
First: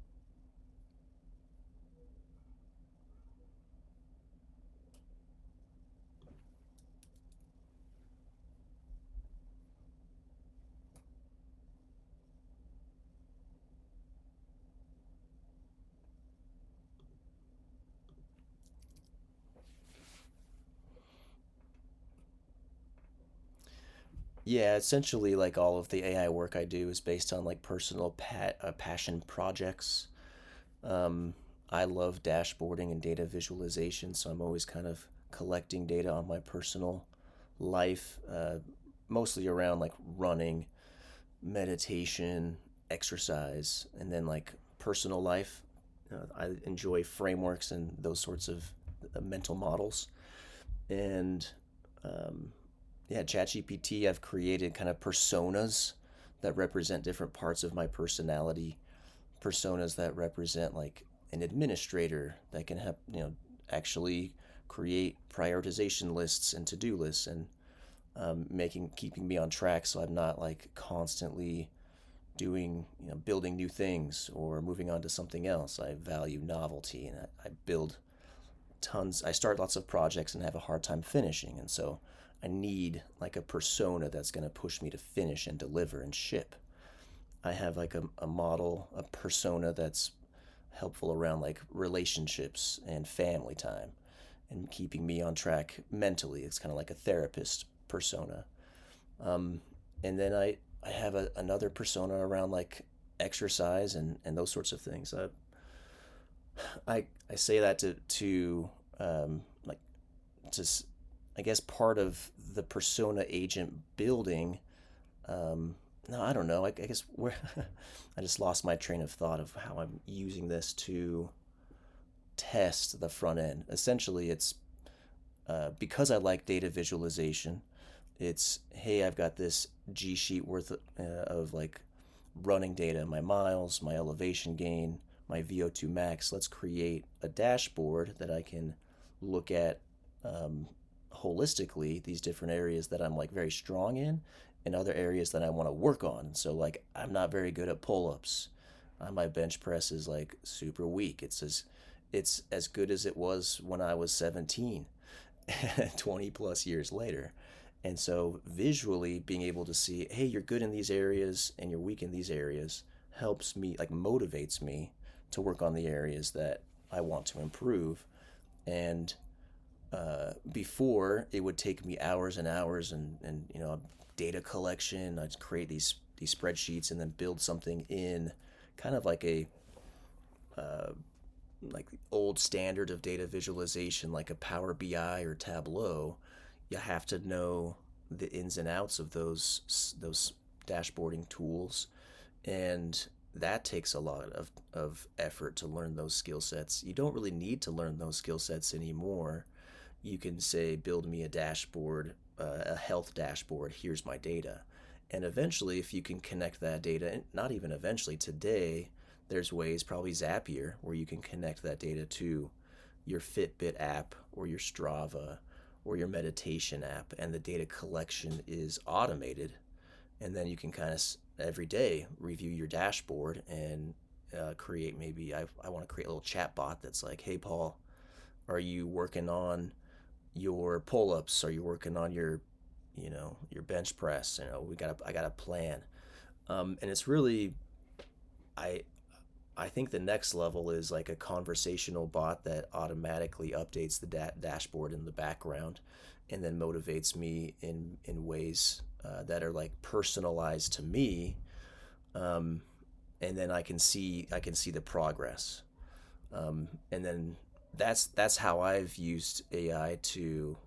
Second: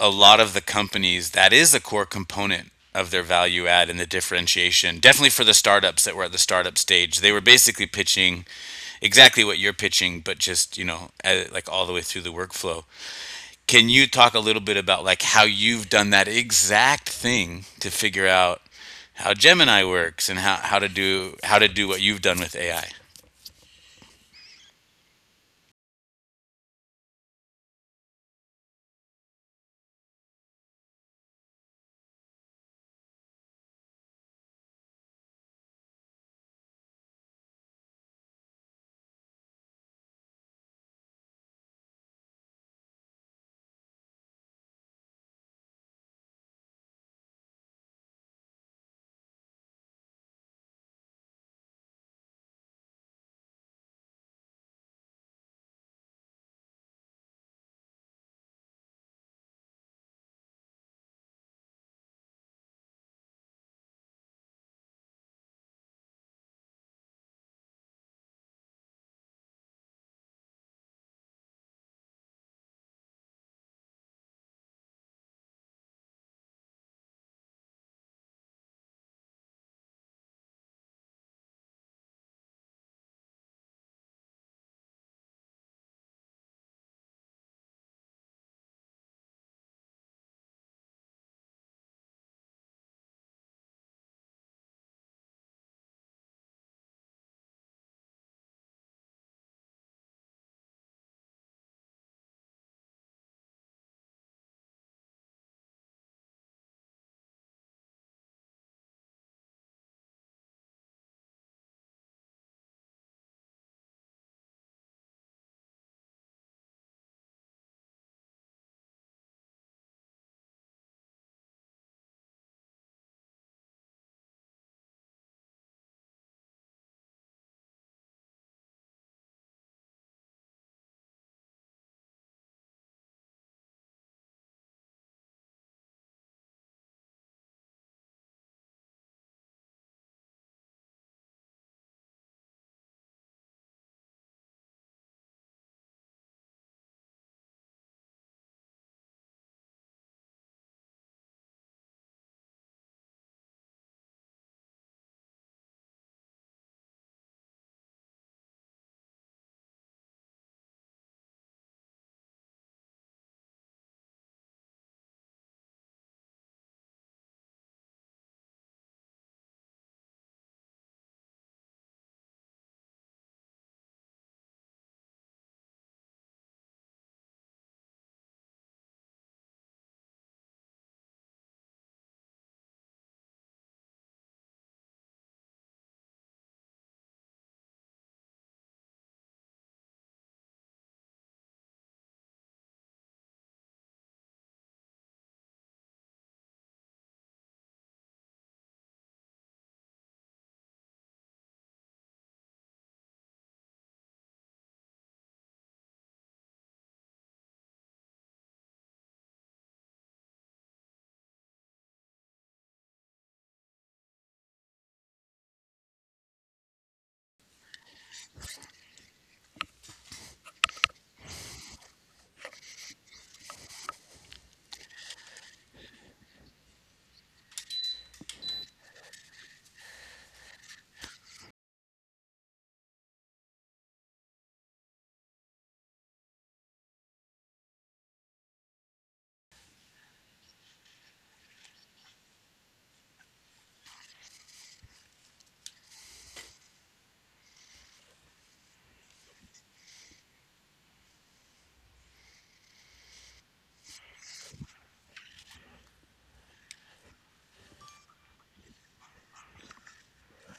Speaker 1: a lot of the companies, that is a core component of their value add and the differentiation. Definitely for the startups that were at the startup stage, they were basically pitching exactly what you're pitching, but just you know, like all the way through the workflow. Can you talk a little bit about like how you've done that exact thing to figure out how Gemini works and how, how to do what you've done with AI?
Speaker 2: Yeah, essentially, like all of the AI work I do is based on like personal passion projects. Um, I love dashboarding and data visualization, so I'm always kind of collecting data on my personal life, mostly around like running, meditation, exercise, and then like personal life. I enjoy frameworks and those sorts of mental models. And um, yeah, ChatGPT, I've created kind of personas that represent different parts of my personality, personas that represent like an administrator that can have, you know, actually create prioritization lists and to do lists and making, keeping me on track so I'm not like constantly doing, you know, building new things or moving on to something else. I value novelty and I build tons. I start lots of projects and have a hard time finishing, and so I need like a persona that's going to push me to finish and deliver and ship. I have like a model, a persona that's helpful around like relationships and family time and keeping me on track mentally. It's kind of like a therapist persona. Um, and then i i have another persona around like exercise and those sorts of things. I, I say that to like, just, I guess part of the persona agent building. Um, no, I don't know. I guess where (laughs) I just lost my train of thought of how I'm using this to test the front end. Essentially, it's because I like data visualization, it's, hey, I've got this G Sheet worth of like running data, my miles, my elevation gain, my VO2 max. Let's create a dashboard that I can look at um, holistically, these different areas that I'm like very strong in and other areas that I want to work on. So like, I'm not very good at pull-ups. My bench press is like super weak. It's as good as it was when I was 17. (laughs) 20 plus years later. And so, visually, being able to see, hey, you're good in these areas and you're weak in these areas, helps me, like, motivates me to work on the areas that I want to improve. And before, it would take me hours and hours and, you know, data collection. I'd create these spreadsheets and then build something in kind of like a, like old standard of data visualization, like a Power BI or Tableau. You have to know the ins and outs of those dashboarding tools, and that takes a lot of effort to learn those skill sets. You don't really need to learn those skill sets anymore. You can say, build me a dashboard, a health dashboard, here's my data. And eventually, if you can connect that data, and not even eventually, today, there's ways, probably Zapier, where you can connect that data to your Fitbit app or your Strava or your meditation app, and the data collection is automated. And then you can kind of every day review your dashboard, and create, maybe I want to create a little chat bot that's like, hey, Paul, are you working on your pull ups? Are you working on your, you know, your bench press? You know, we got I got a plan. And it's really, I I think the next level is like a conversational bot that automatically updates the dashboard in the background, and then motivates me in ways that are like personalized to me. Um, and then I can see the progress. And then that's how I've used AI to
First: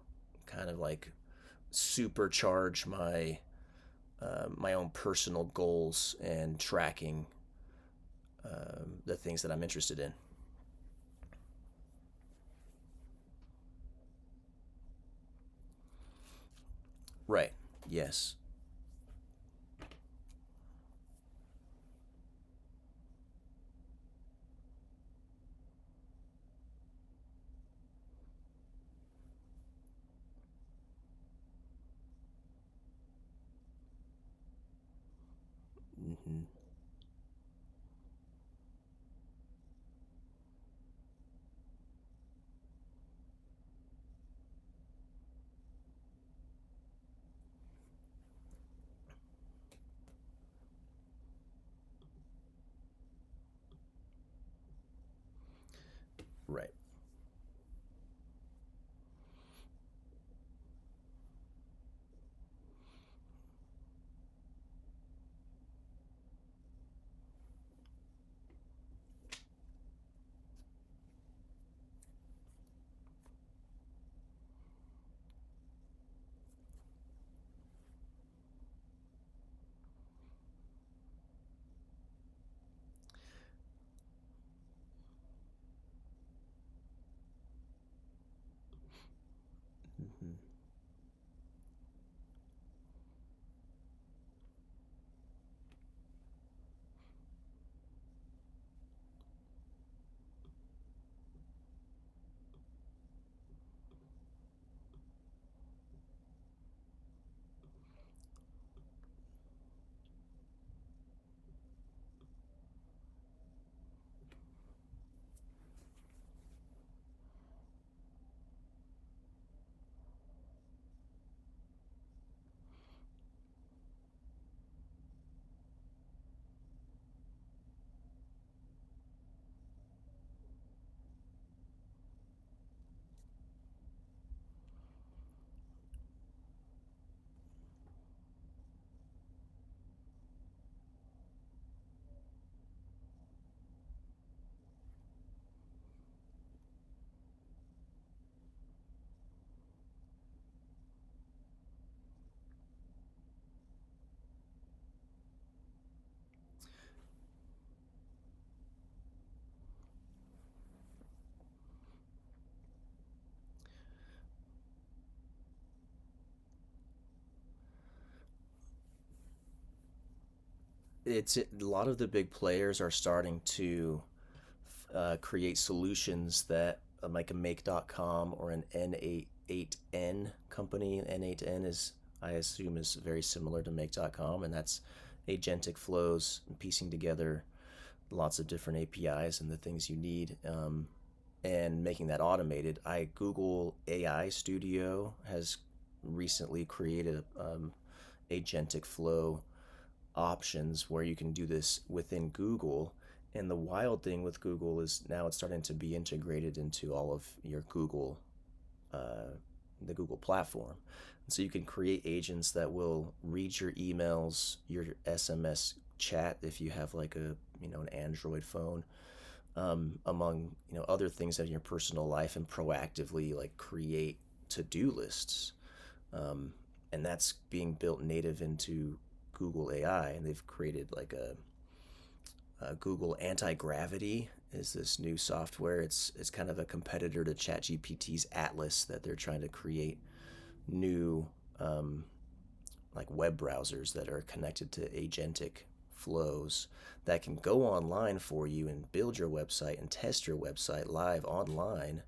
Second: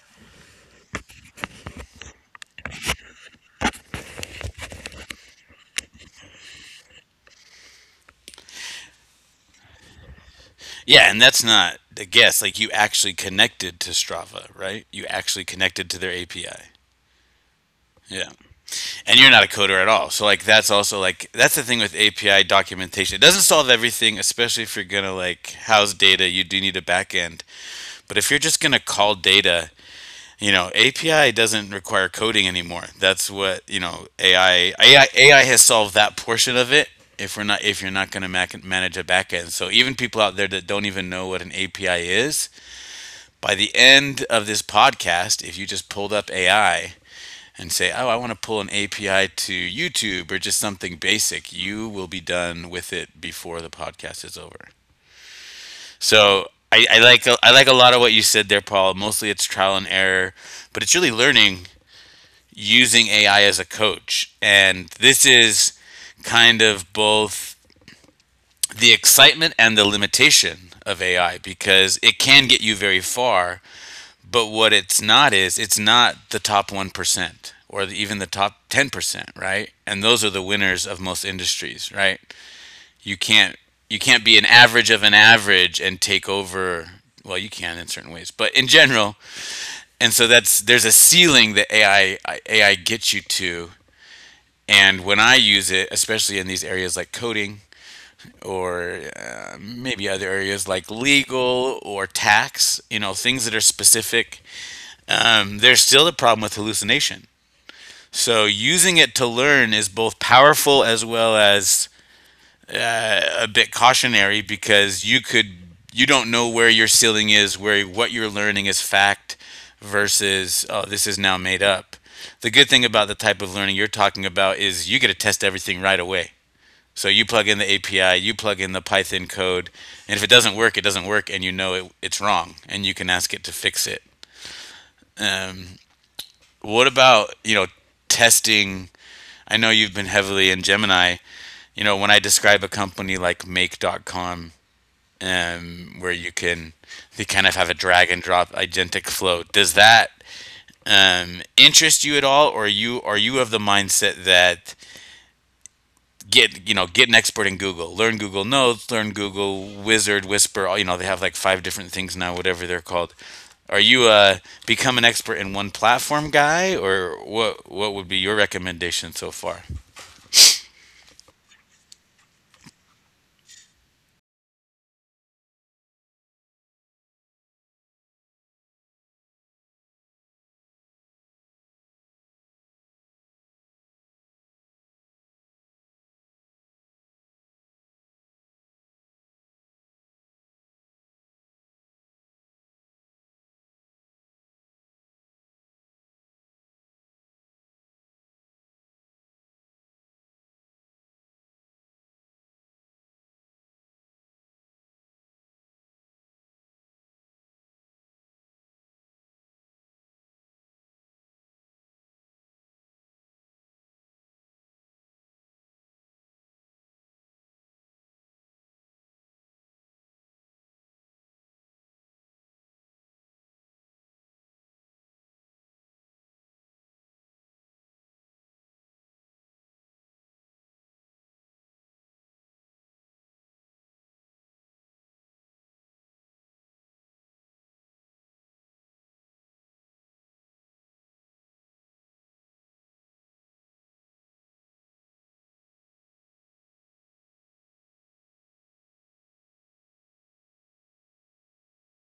Speaker 2: kind of like supercharge my my own personal goals and tracking the things that I'm interested in.
Speaker 1: Yeah, and that's not a guess. Like you actually connected to Strava, right? You actually connected to their API.
Speaker 2: Right.
Speaker 1: Yeah.
Speaker 2: Yes.
Speaker 1: And you're not a coder at all. So like that's also like that's the thing with API documentation. It doesn't solve everything, especially if you're gonna like house data. You do need a backend, but if you're just gonna call data, you know, API doesn't require coding anymore. That's what you know AI AI AI has solved that
Speaker 2: Hmm.
Speaker 1: portion of it. If we're not if you're not gonna manage a backend, so even people out there that don't even know what an API is, by the end of this podcast, if you just pulled up AI and say, oh, I want to pull an API to YouTube or just something basic, you will be done with it before the podcast is over. So
Speaker 2: Right.
Speaker 1: I like a lot of what you said there, Paul. Mostly it's trial and error, but it's really learning using AI as a coach. And this is kind of both the excitement and the limitation of AI because it can get you very far. But what it's not is it's not the top 1% or the, even the top 10%, right? And those are the winners of most industries, right? You can't be an average of an average and take over. Well you can in certain ways but in general, and so
Speaker 2: Hmm.
Speaker 1: that's there's a ceiling that ai gets you to. And when I use it especially in these areas like coding or maybe other areas like legal or tax, you know, things that are specific. There's still a problem with hallucination. So using it to learn is both powerful as well as a bit cautionary because you could you don't know where your ceiling is, where what you're learning is fact versus oh this is now made up. The good thing about the type of learning you're talking about is you get to test everything right away. So you plug in the API, you plug in the Python code, and if it doesn't work, it doesn't work, and you know it, it's wrong, and you can ask it to fix it. Um, what about you know testing, I know you've been heavily in Gemini. You know, when I describe a company like Make.com, where you can they kind of have a drag and drop agentic flow, does that interest you at all, or are you of the mindset that get you know get an expert in Google, learn Google Notes, learn Google Wizard, Whisper, all- you know they have like five different things now, whatever they're called. Are you become an expert in one platform guy, or what? What would be your recommendation so far?
Speaker 2: It's a lot of the big players are starting to create solutions that like a Make.com or an N8N company. N8N, is, I assume, is very similar to Make.com, and that's agentic flows, piecing together lots of different APIs and the things you need, and making that automated. I Google AI Studio has recently created agentic flow options where you can do this within Google. And the wild thing with Google is now it's starting to be integrated into all of your Google uh, the Google platform. And so you can create agents that will read your emails, your SMS chat if you have like a, you know, an Android phone, among, you know, other things in your personal life, and proactively like create to do lists. Um, and that's being built native into Google AI, and they've created like a Google anti gravity is this new software. It's kind of a competitor to ChatGPT's Atlas that they're trying to create new um, like web browsers that are connected to agentic flows that can go online for you and build your website and test your website live online,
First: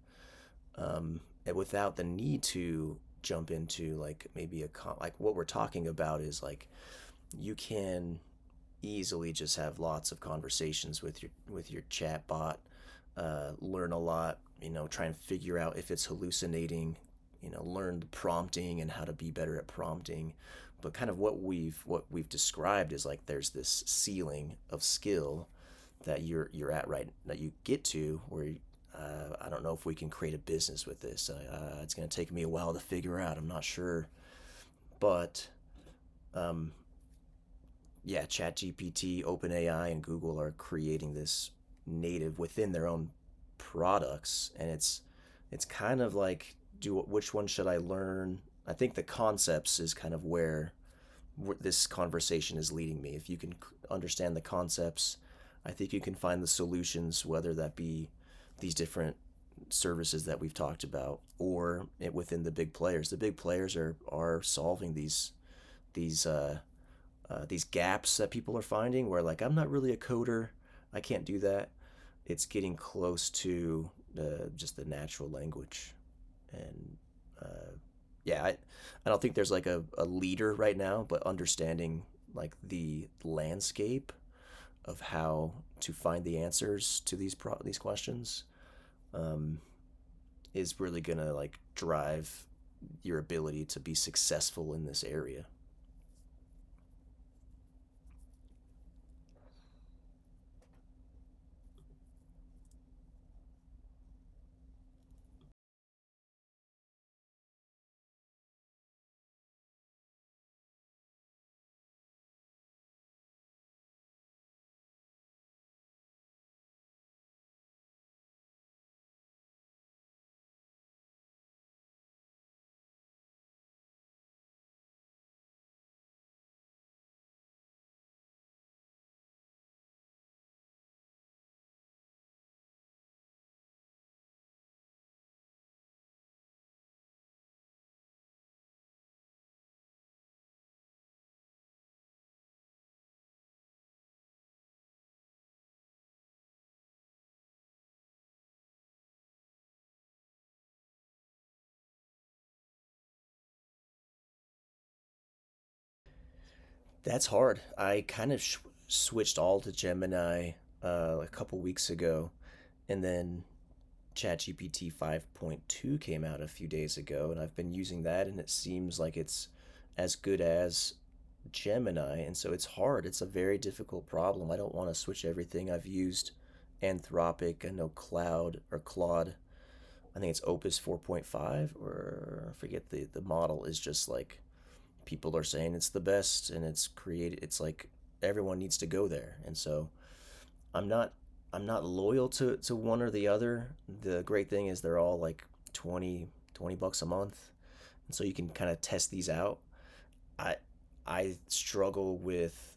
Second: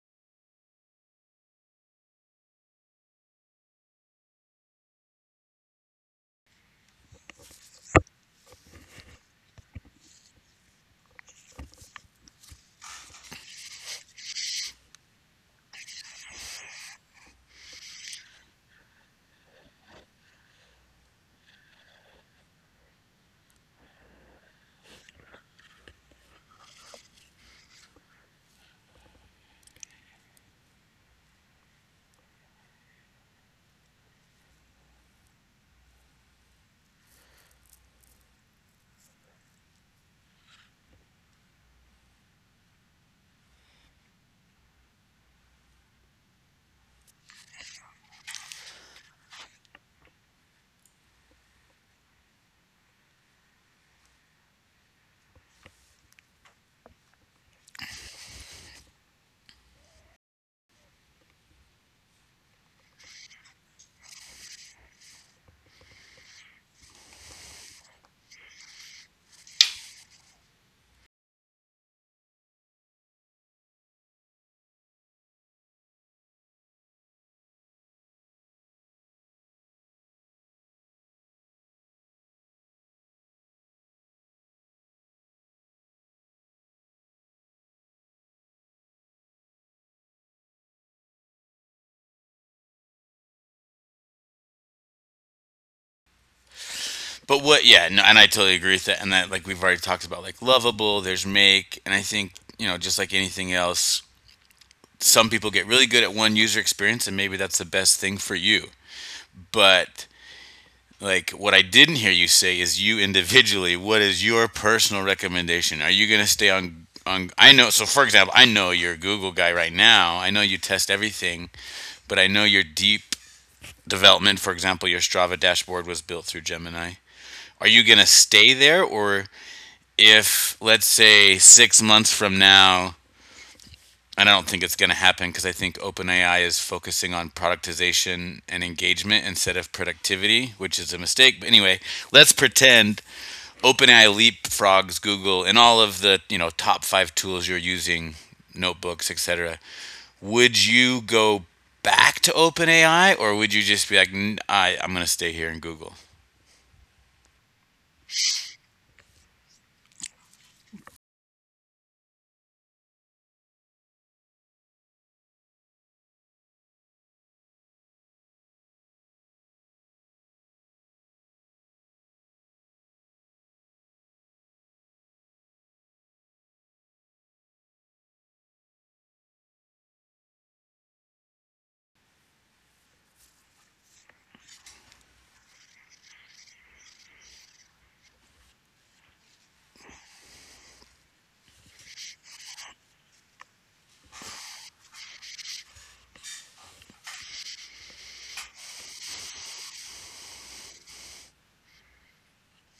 Speaker 2: um, without the need to jump into like, maybe a, like what we're talking about is, like, you can easily just have lots of conversations with your chat bot, learn a lot, you know, try and figure out if it's hallucinating, you know, learn the prompting and how to be better at prompting. But kind of what we've described is like, there's this ceiling of skill that you're at, right, that you get to, where I don't know if we can create a business with this. It's going to take me a while to figure out. I'm not sure, but um, yeah, ChatGPT, OpenAI, and Google are creating this native within their own products, and it's kind of like, do which one should I learn? I think the concepts is kind of where this conversation is leading me. If you can understand the concepts, I think you can find the solutions, whether that be these different services that we've talked about, or it, within the big players. The big players are solving these, these uh, these gaps that people are finding, where like, I'm not really a coder, I can't do that. It's getting close to just the natural language, and uh, yeah, I don't think there's like a leader right now, but understanding like the landscape of how to find the answers to these these questions um, is really gonna like drive your ability to be successful in this area.
Speaker 1: But what? Yeah, no, and I totally agree with that. And that, like we've already talked about, like lovable. There's make, and I think you know, just like anything else, some people get really good at one user experience, and maybe that's the best thing for you. But like what I didn't hear you say is you individually. What is your personal recommendation? Are you gonna stay on? On, I know. So, for example, I know you're a Google guy right now. I know you test everything, but I know your deep development. For example, your Strava dashboard was built through Gemini. Are you gonna stay there, or if let's say 6 months from now, and I don't think it's going to happen because I think OpenAI is focusing on productization and engagement instead of productivity, which is a mistake. But anyway, let's pretend OpenAI leapfrogs Google and all of the you know top five tools you're using, notebooks, etc. Would you go back to OpenAI, or would you just be like, I'm going to stay here in Google?
Speaker 2: That's hard. I kind of switched all to Gemini a couple weeks ago, and then ChatGPT 5.2 came out a few days ago, and I've been using that, and it seems like it's as good as Gemini, and so it's hard. It's a very difficult problem. I don't want to switch everything. I've used Anthropic. I know Cloud, or Claude. I think it's Opus 4.5, or I forget the model, is just like, people are saying it's the best, and it's created, it's like everyone needs to go there. And so i'm not I'm not loyal to one or the other. The great thing is they're all like 20 20 bucks a month, and so you can kind of test these out. I i struggle with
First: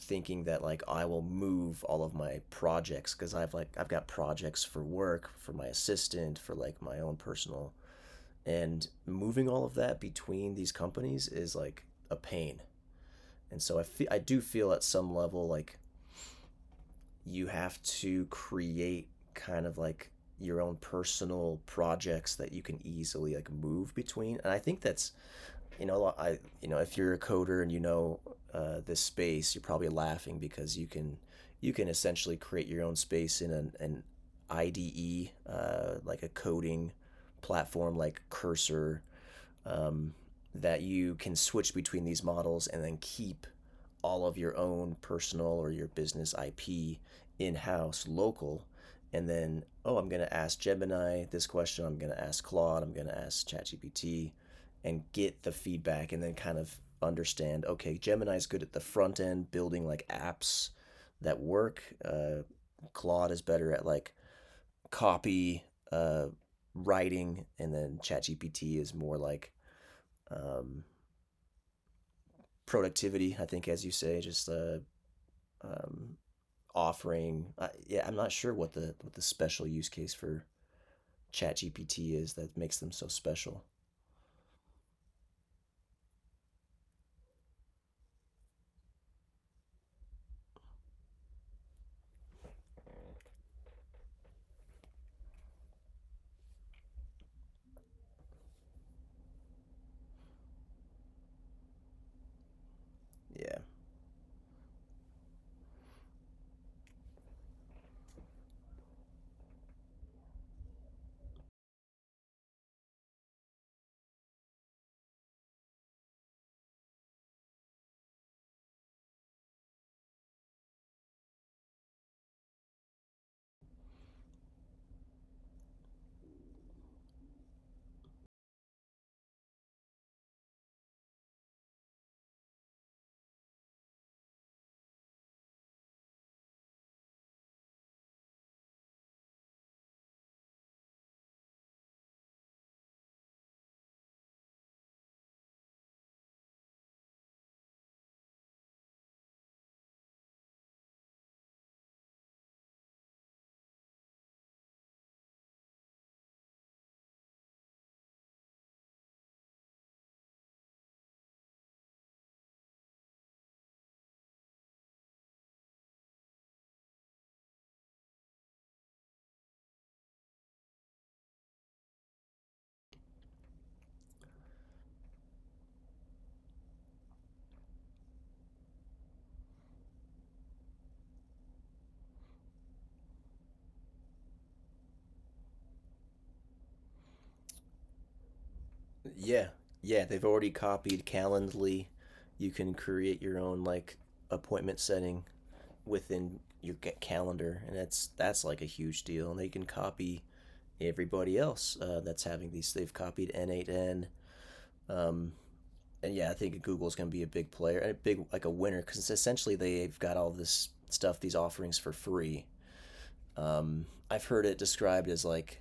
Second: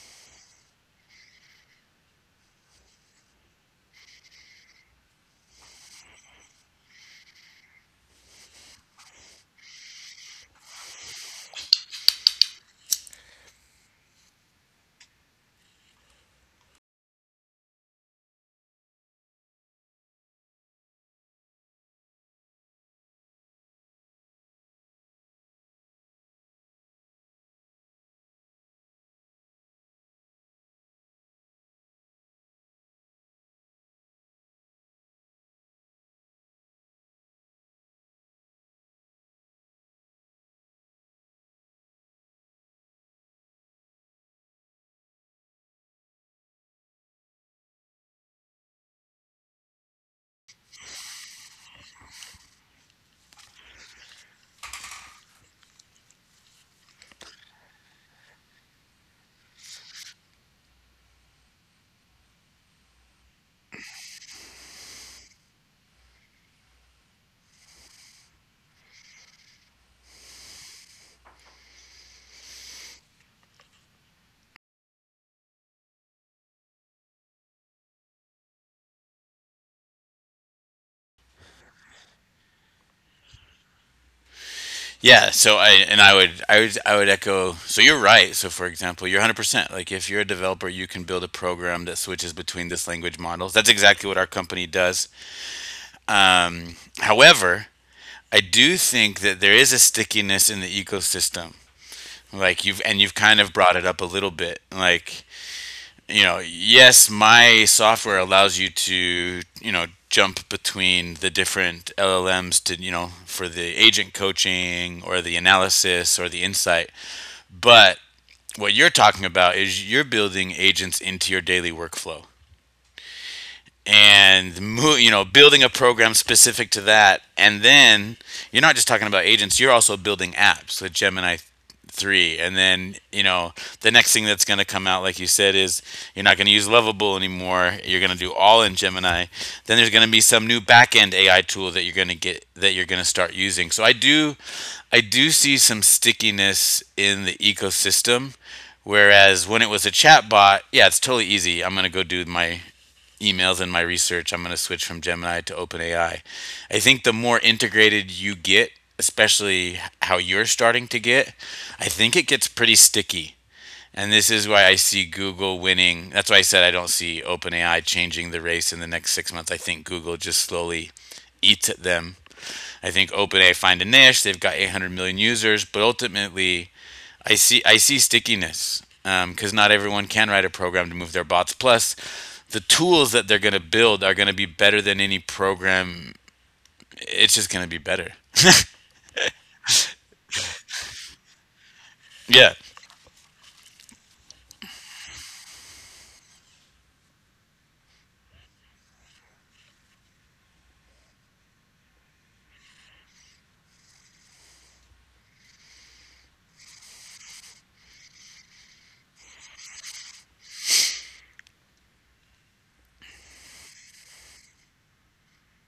Speaker 2: thinking that like, I will move all of my projects, because I've got projects for work, for my assistant, for like my own personal, and moving all of that between these companies is like a pain. And so I do feel at some level like you have to create kind of like your own personal projects that you can easily like move between. And I think that's, you know, I you know, if you're a coder and you know this space, you're probably laughing, because you can, you can essentially create your own space in an IDE, like a coding platform like Cursor, um, that you can switch between these models and then keep all of your own personal or your business IP in house local. And then, oh, I'm going to ask Gemini this question. I'm going to ask Claude. I'm going to ask ChatGPT, and get the feedback and then kind of understand, okay, Gemini's good at the front end, building like apps that work. Claude is better at like copy, uh, writing, and then ChatGPT is more like um, productivity, I think, as you say, just um, offering. Yeah, I'm not sure what the, what the special use case for ChatGPT is that makes them so special.
Speaker 1: Yeah, so I and I would echo. So you're right. So for example, you're 100%. Like if you're a developer, you can build a program that switches between this language models. That's exactly what our company does. However, I do think that there is a stickiness in the ecosystem. Like you've kind of
Speaker 2: Yeah,
Speaker 1: brought it up a little bit. Like you know, yes, my software allows you to you know jump between the different LLMs to you know for the agent coaching or the analysis or the insight, but what you're talking about is you're building agents into your daily workflow, and you know building a program specific to that, and then you're not just talking about agents, you're also building apps with Gemini 3, and then you know the next thing that's going to come out like you said is you're not going to use lovable anymore, you're going to do all in Gemini, then there's going to be some new backend AI tool that you're going to get that you're going to start using. So I do see some stickiness in the ecosystem. Whereas when it was a chat bot, yeah, it's totally easy. I'm gonna go do my emails in my research, I'm going to switch from Gemini to OpenAI. I think the more integrated you get, especially how you're starting to get, I think it gets pretty sticky. And this is why I see Google winning. That's why I said I don't see OpenAI changing the race in the next 6 months. I think Google just slowly eats at them. I think OpenAI find a niche. They've got 800 million users, but ultimately, I see stickiness because not everyone can write a program to move their bots. Plus, the tools that they're going to build are going to be better than any program. It's just going to be better. (laughs)
Speaker 2: yeah, yeah. They've already copied Calendly.
Speaker 1: Yeah.
Speaker 2: You can create your own like appointment setting within your calendar, and that's like a huge deal. And they can copy everybody else that's having these. They've copied N8N. Um, and yeah, I think Google's going to be a big player and a big like a winner because essentially they've got all this stuff, these offerings for free. I've heard it described as like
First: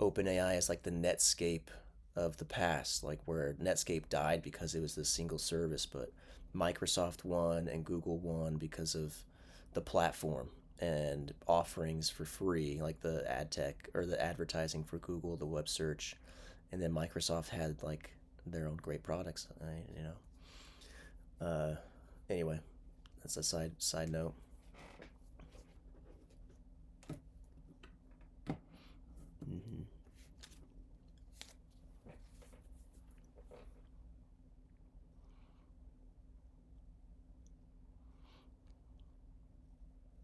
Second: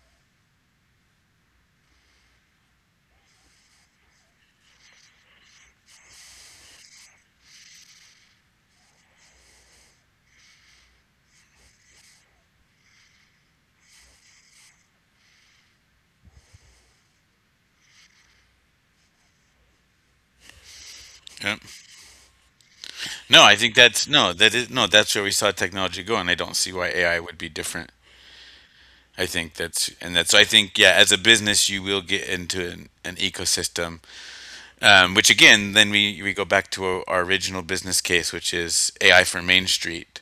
Speaker 2: OpenAI is like the Netscape of the past, like where Netscape died because it was this single service, but Microsoft won and Google won because of the platform and offerings for free, like the ad tech or the advertising for Google, the web search, and then Microsoft had like their own great products. you know.
Speaker 1: Yeah.
Speaker 2: Uh, anyway, that's a
Speaker 1: No, I
Speaker 2: side
Speaker 1: think that's
Speaker 2: side
Speaker 1: no
Speaker 2: note.
Speaker 1: that is no that's where we saw technology go, and I don't see why AI would be different. I think
Speaker 2: Mm-hmm.
Speaker 1: that's and that's I think Yeah, as a business, you will get into an ecosystem. Which again, then we go back to our original business case, which is AI for Main Street.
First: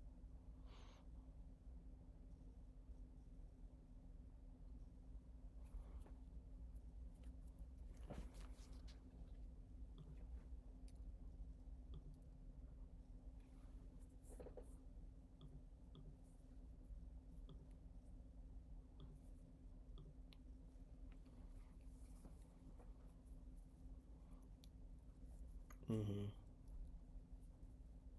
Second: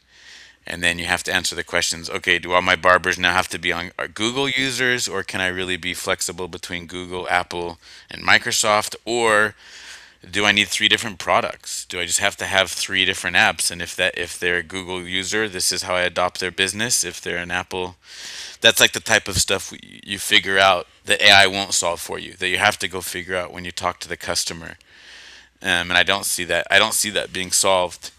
Speaker 1: And then you have to answer the questions, okay, do all my barbers now have to be on are Google users, or can I really be flexible between Google, Apple, and Microsoft? Or do I need three different products? Do I just have to have three different apps? And if they're a Google user, this is how I adopt their business. If they're an Apple, that's like the type of stuff you figure out that AI won't solve for you, that you have to go figure out when you talk to the customer, and I don't
Speaker 2: Mm-hmm.
Speaker 1: see that. I don't see that being solved.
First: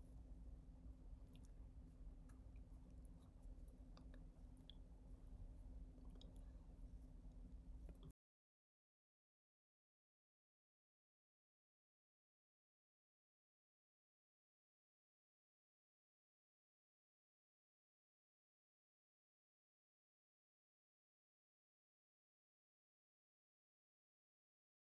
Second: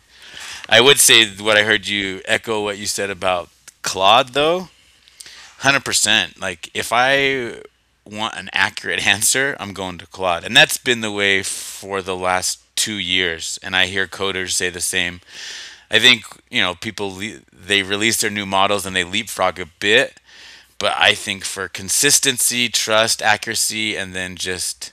Speaker 1: I would say what I heard, you echo what you said about Claude, though. 100%. Like, if I want an accurate (laughs) answer, I'm going to Claude, and that's been the way for the last 2 years. And I hear coders say the same. I think, you know, they release their new models and they leapfrog a bit, but I think for consistency, trust, accuracy, and then just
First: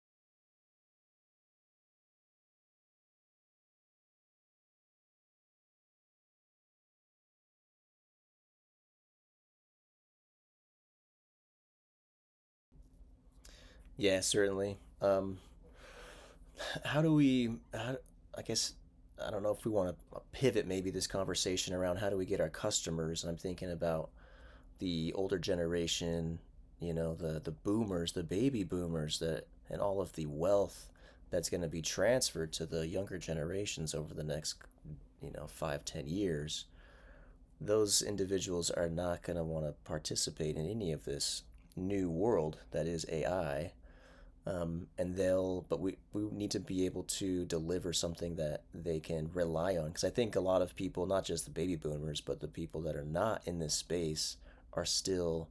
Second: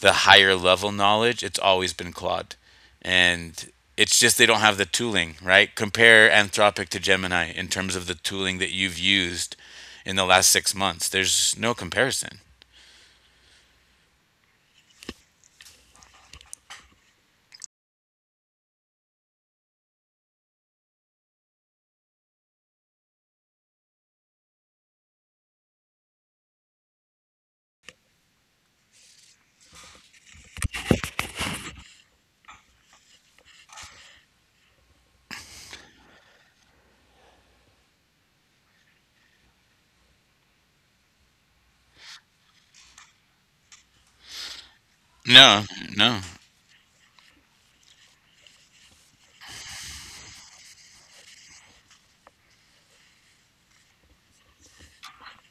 Speaker 1: the higher level knowledge, it's always been Claude. And it's just they don't have the tooling, right? Compare Anthropic to Gemini in terms of the tooling that you've used in the last 6 months. There's no comparison.
Speaker 2: Yeah, certainly. How do we how, I guess I don't know if we want to pivot maybe this conversation around how do we get our customers, and I'm thinking about the older generation, you know, the boomers, the baby boomers that and all of the wealth that's going to be transferred to the younger generations over the next, 5-10 years. Those individuals are not going to want to participate in any of this new world that is AI. And
Speaker 1: No,
Speaker 2: they'll, but we,
Speaker 1: no.
Speaker 2: we need to be able to deliver something that they can rely on, because I think a lot of people, not just the baby boomers, but the people that are not in this space are still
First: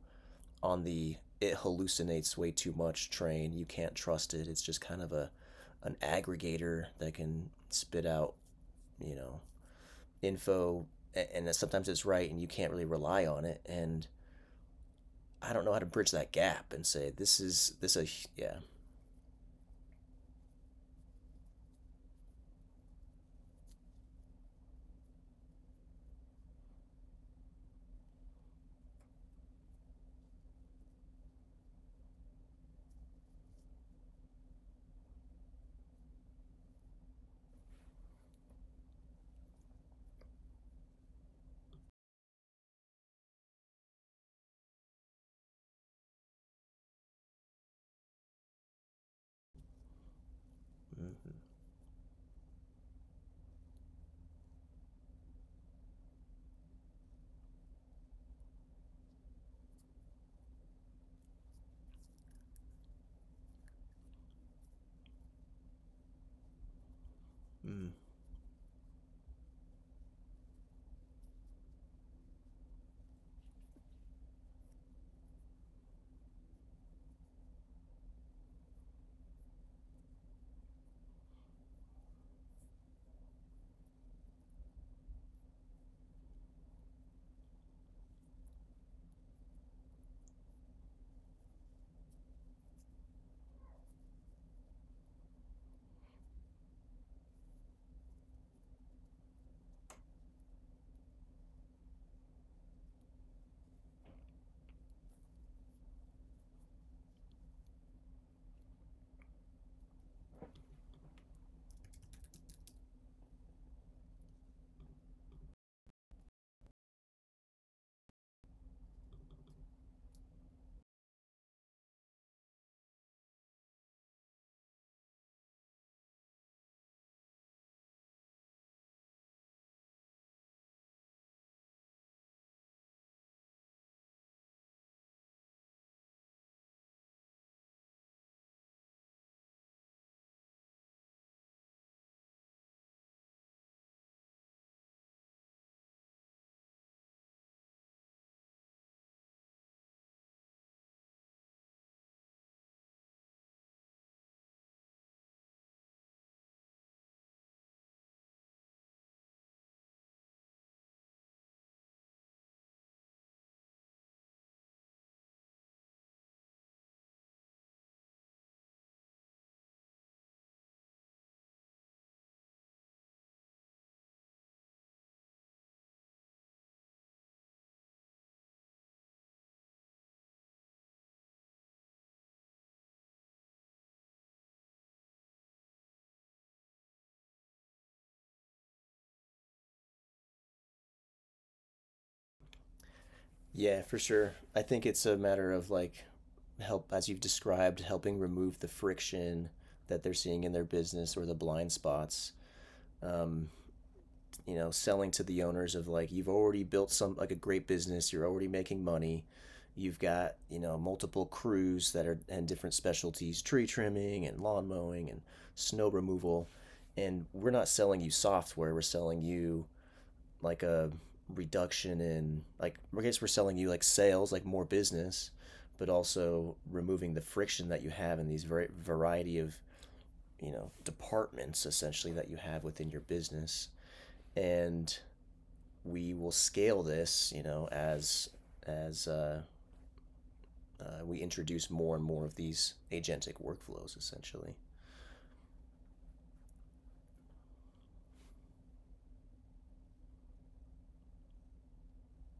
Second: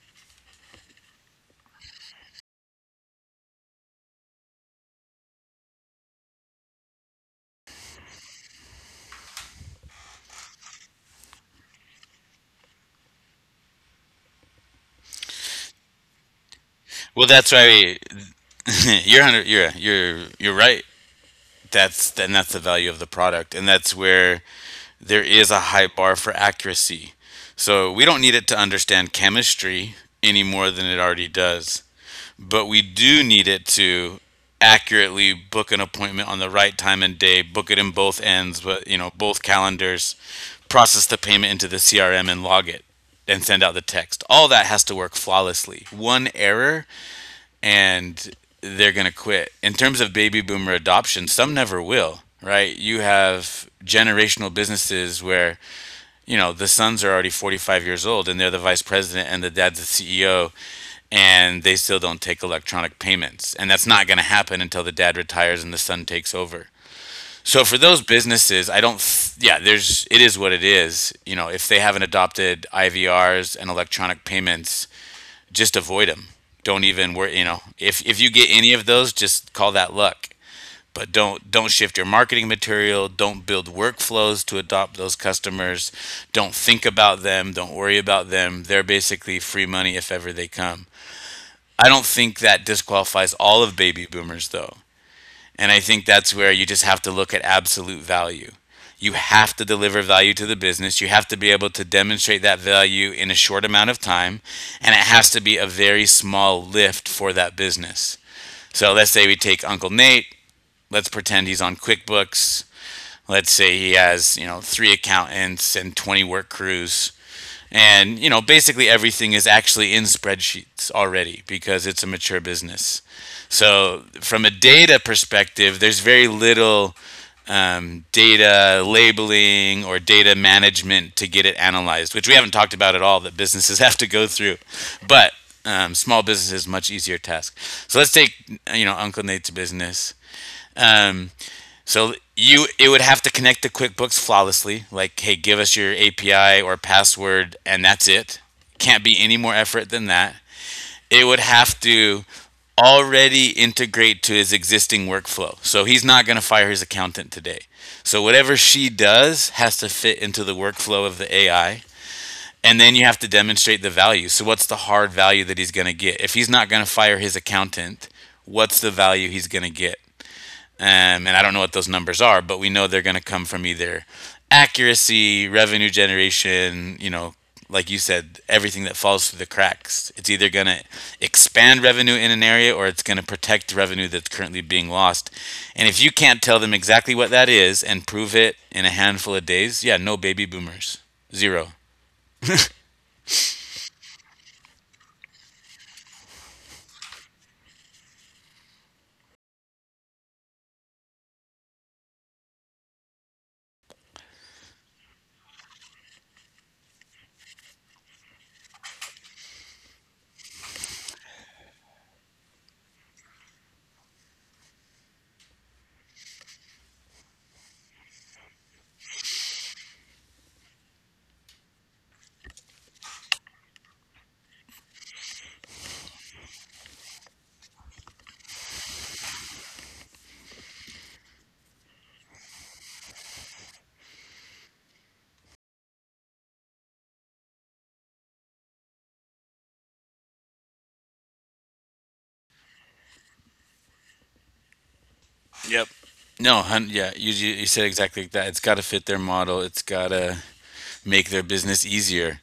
Speaker 2: on the it hallucinates way too much train. You can't trust it, it's just kind of a an aggregator that can spit out, you know info, and sometimes it's right and you can't really rely on it, and I don't know how to bridge that gap and say
Speaker 1: Well, that's why
Speaker 2: this
Speaker 1: we,
Speaker 2: is yeah.
Speaker 1: (laughs) you're 100. You're right. That's the value of the product, and that's where there is a high bar for accuracy. So we don't need it to understand chemistry any more than it already does, but we do need it to accurately book an appointment on the right time and day, book it in both ends, but, you know, both calendars, process the payment into the CRM and log it and send out the text. All that has to work flawlessly. One error and they're going to quit. In terms of baby boomer adoption,
Speaker 2: Mm-hmm.
Speaker 1: some never will, right? You have generational businesses where, you know, the sons are already 45 years old and they're the vice president and the dad's the CEO, and they still don't take electronic payments, and that's not going to happen until the dad retires and the son takes over. So for
Speaker 2: Mm.
Speaker 1: those businesses, I don't th- yeah, there's, it is what it is. You know, if they haven't adopted IVRs and electronic payments, just avoid them. Don't even worry, you know. If you get any of those, just call that luck, but don't shift your marketing material, don't build workflows to adopt those customers, don't think about them, don't worry about them. They're basically free money if ever they come. I don't think that disqualifies all of baby boomers though, and I think that's where you just have to look at absolute value. You have to deliver value to the business, you have to be able to demonstrate that value in a short amount of time, and it has to be a very small lift for that business. So let's say we take Uncle Nate. Let's pretend he's on QuickBooks. Let's say he has, you know, three accountants and 20 work crews. And, you know, basically everything is actually in spreadsheets already because it's a mature business. So from a data perspective, there's very little data labeling or data management to get it analyzed, which we haven't talked about at all that businesses (laughs) have to go through. But small businesses, much easier task. So let's take, you know, Uncle Nate's business. Um, so you, it would have to connect to QuickBooks flawlessly. Like, hey, give us your API or password, and that's it. Can't be any more effort than that. It would have to already integrate to his existing workflow. So he's not going to fire his accountant today. So whatever she does has to fit into the workflow of the AI. And then you have to demonstrate the value. So what's the hard value that he's going to get? If he's not going to fire his accountant, what's the value he's going to get? And I don't know what those numbers are, but we know they're going to come from either accuracy, revenue generation, you know, like you said, everything that falls through the cracks. It's either going to expand revenue in an area or it's going to protect revenue that's currently being lost. And if you can't tell them exactly what that is and prove it in a handful of days, yeah, no baby boomers. Zero.
Speaker 2: Yeah, for sure. I think it's a matter of like help as you've described, helping remove the friction that they're seeing in their business or the blind spots. Um, you know, selling to the owners of like you've already built some like a great business, you're already making money. You've got, you know, multiple crews that are and different specialties, tree trimming and lawn mowing and snow removal. And we're not selling you software, we're selling you like a reduction in like I guess we're selling you like sales, like more business, but also removing the friction that you have in these very variety of, you know, departments essentially that you have within your business, and we will scale this, you know, as we introduce more and more of these agentic workflows essentially.
Speaker 1: Yep. No, you said exactly like that. It's got to fit their model, it's got to make their business easier.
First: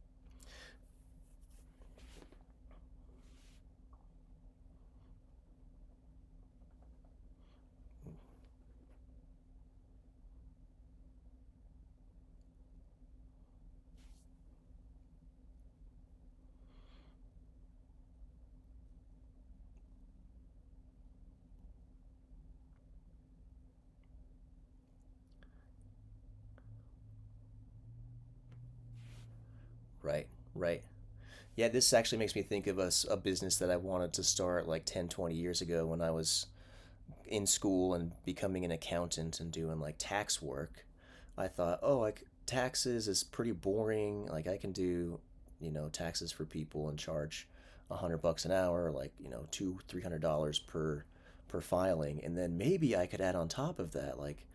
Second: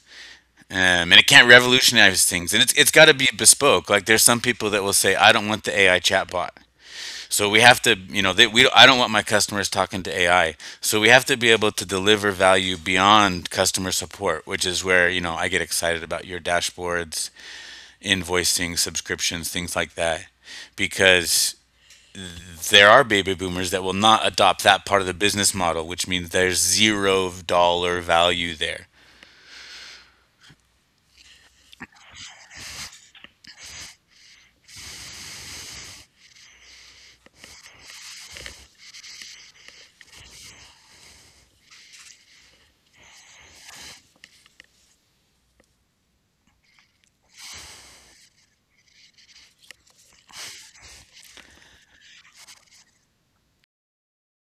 Speaker 1: And it can't revolutionize things, and it's got to be bespoke. Like, there's some people that will say, "I don't want the AI chatbot," so we have to, you know, we I don't want my customers talking to AI, so we have to be able to deliver value beyond customer support, which is where, you know, I get excited about your dashboards, invoicing, subscriptions, things like that, because there are baby boomers that will not adopt that part of the business model, which means there's $0 value there.
Speaker 2: Right, right. Yeah, this actually makes me think of a business that I wanted to start like 10, 20 years ago when I was in school and becoming an accountant and doing like tax work. I thought, oh, like taxes is pretty boring. Like I can do, you know, taxes for people and charge $100 an hour, like you know, two, $300 per filing, and then maybe I could add on top of that like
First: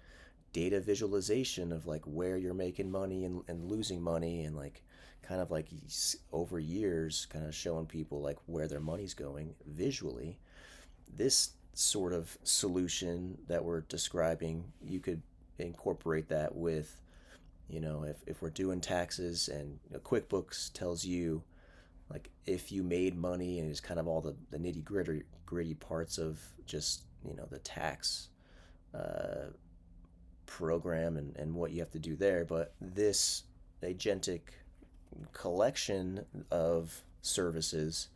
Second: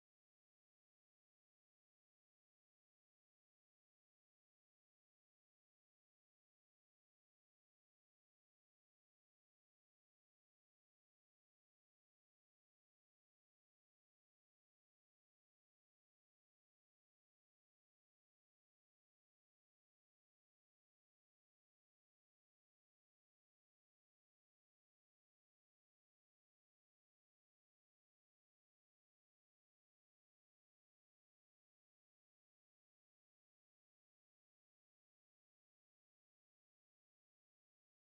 Speaker 2: data visualization of like where you're making money and losing money and like kind of like over years kind of showing people like where their money's going visually. This sort of solution that we're describing, you could incorporate that with, you know, if we're doing taxes and you know, QuickBooks tells you, like, if you made money. And it's kind of all the nitty gritty parts of just, you know, the tax uh, program, and what you have to do there. But this agentic collection of services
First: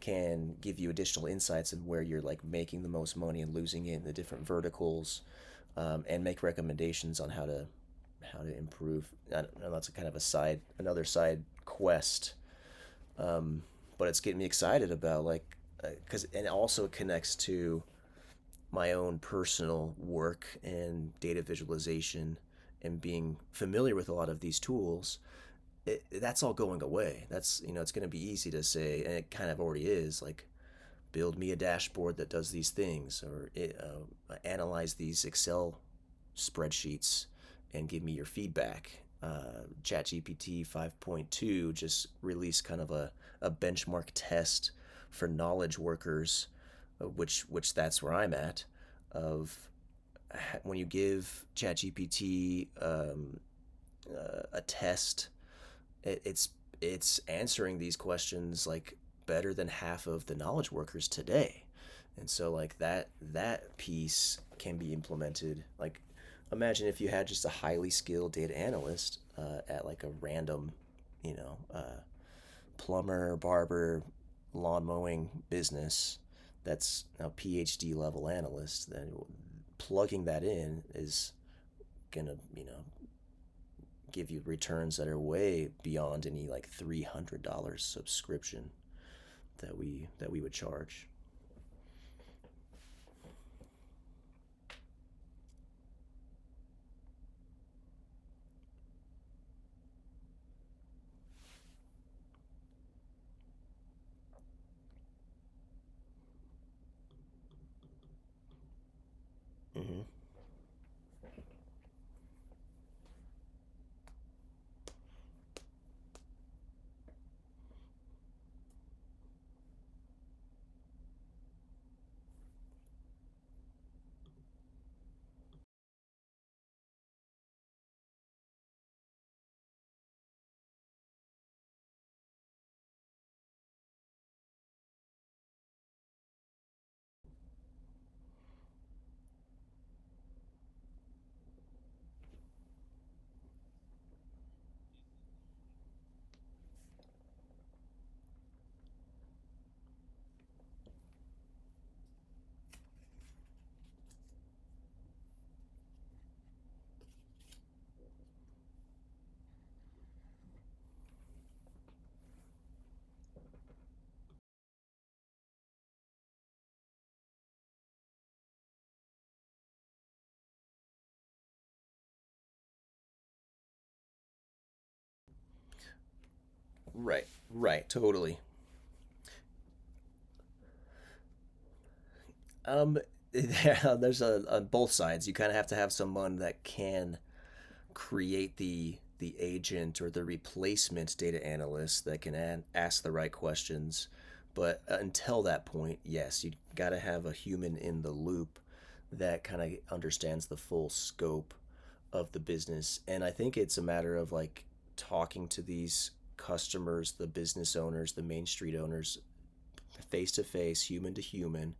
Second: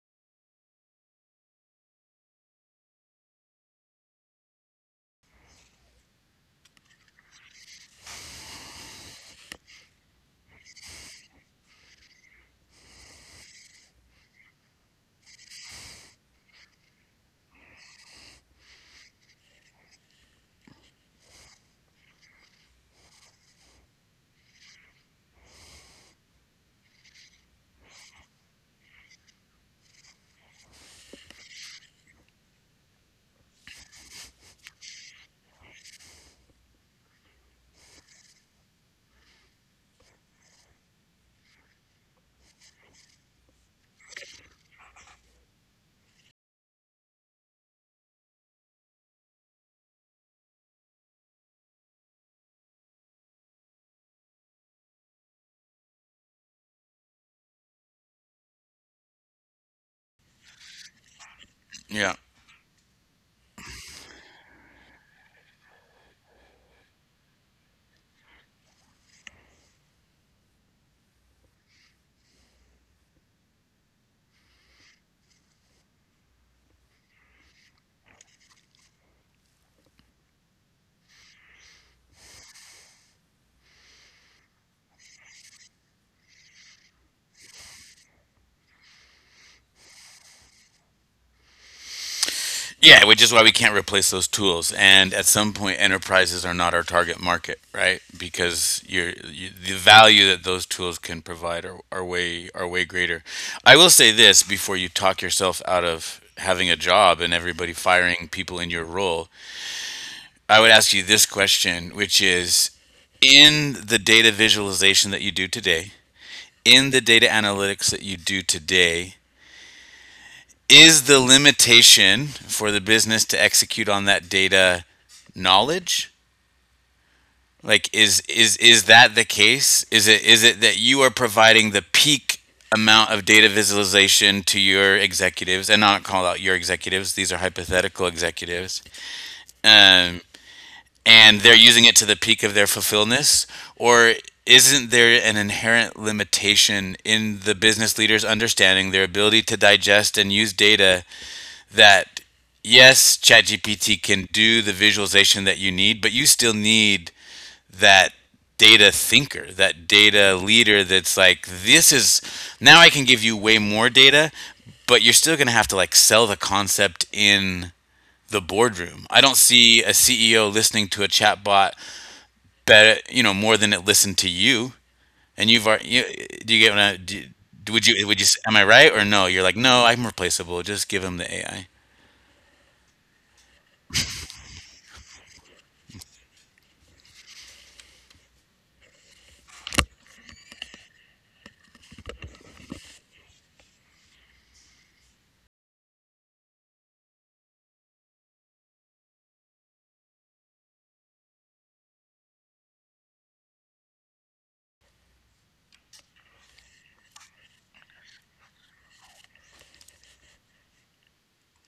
Speaker 2: can give you additional insights in where you're like making the most money and losing it in the different verticals, and make recommendations on how to improve. I don't know, that's a kind of a side another side quest, um, but it's getting me excited about like because and also it connects to my own personal work and data visualization and being familiar with a lot of these tools. It, that's all going away. That's, you know, it's going to be easy to say, and it kind of already is, like build me a dashboard that does these things or analyze these excel spreadsheets and give me your feedback. ChatGPT 5.2 just released kind of a benchmark test for knowledge workers, which that's where I'm at. Of when you give ChatGPT a test, it, it's it's answering these questions like better than half of the knowledge workers today.
Speaker 1: Yeah.
Speaker 2: And so like that piece can be implemented, like imagine if you had just a highly skilled data analyst at like a random you know uh, plumber barber lawn mowing business. That's a PhD level analyst. Then plugging that in is gonna, give you returns that are way beyond any like $300 subscription that we would charge.
Speaker 1: Yeah, which is why we can't replace those tools. And at some point, enterprises are not our target market, right? Because the value that those tools can provide are way greater. I will say this before you talk yourself out of having a job and everybody firing people in your role.
Speaker 2: Mm-hmm.
Speaker 1: I would ask you this question, which is, in the data visualization that you do today, in the data analytics that you do today, is the limitation for the business to execute on that data knowledge, is that the case? Is it that you are providing the peak amount of data visualization to your executives, and not call out your executives, these are hypothetical executives, um, and they're using it to the peak of their fulfillness, or isn't there an inherent limitation in the business leader's understanding, their ability to digest and use data, that, yes, ChatGPT can do the visualization that you need, but you still need that data thinker, that data leader that's like, this is, now I can give you way more data, but you're still going to have to like sell the concept in the boardroom. I don't see a CEO listening to a chatbot better, you know, more than it listened to you. And do you get what I,
Speaker 2: Right,
Speaker 1: would
Speaker 2: right,
Speaker 1: you, would you,
Speaker 2: totally.
Speaker 1: am I right or no? You're like, no, I'm replaceable. Just give him the AI.
Speaker 2: Um, (laughs) there's a on both sides. You kind of have to have someone that can create the agent or the replacement data analyst that can ask the right questions. But until that point, yes, you got to have a human in the loop that kind of understands the full scope of the business. And I think it's a matter of like talking to these customers, the business owners, the main street owners, face to face, human to human,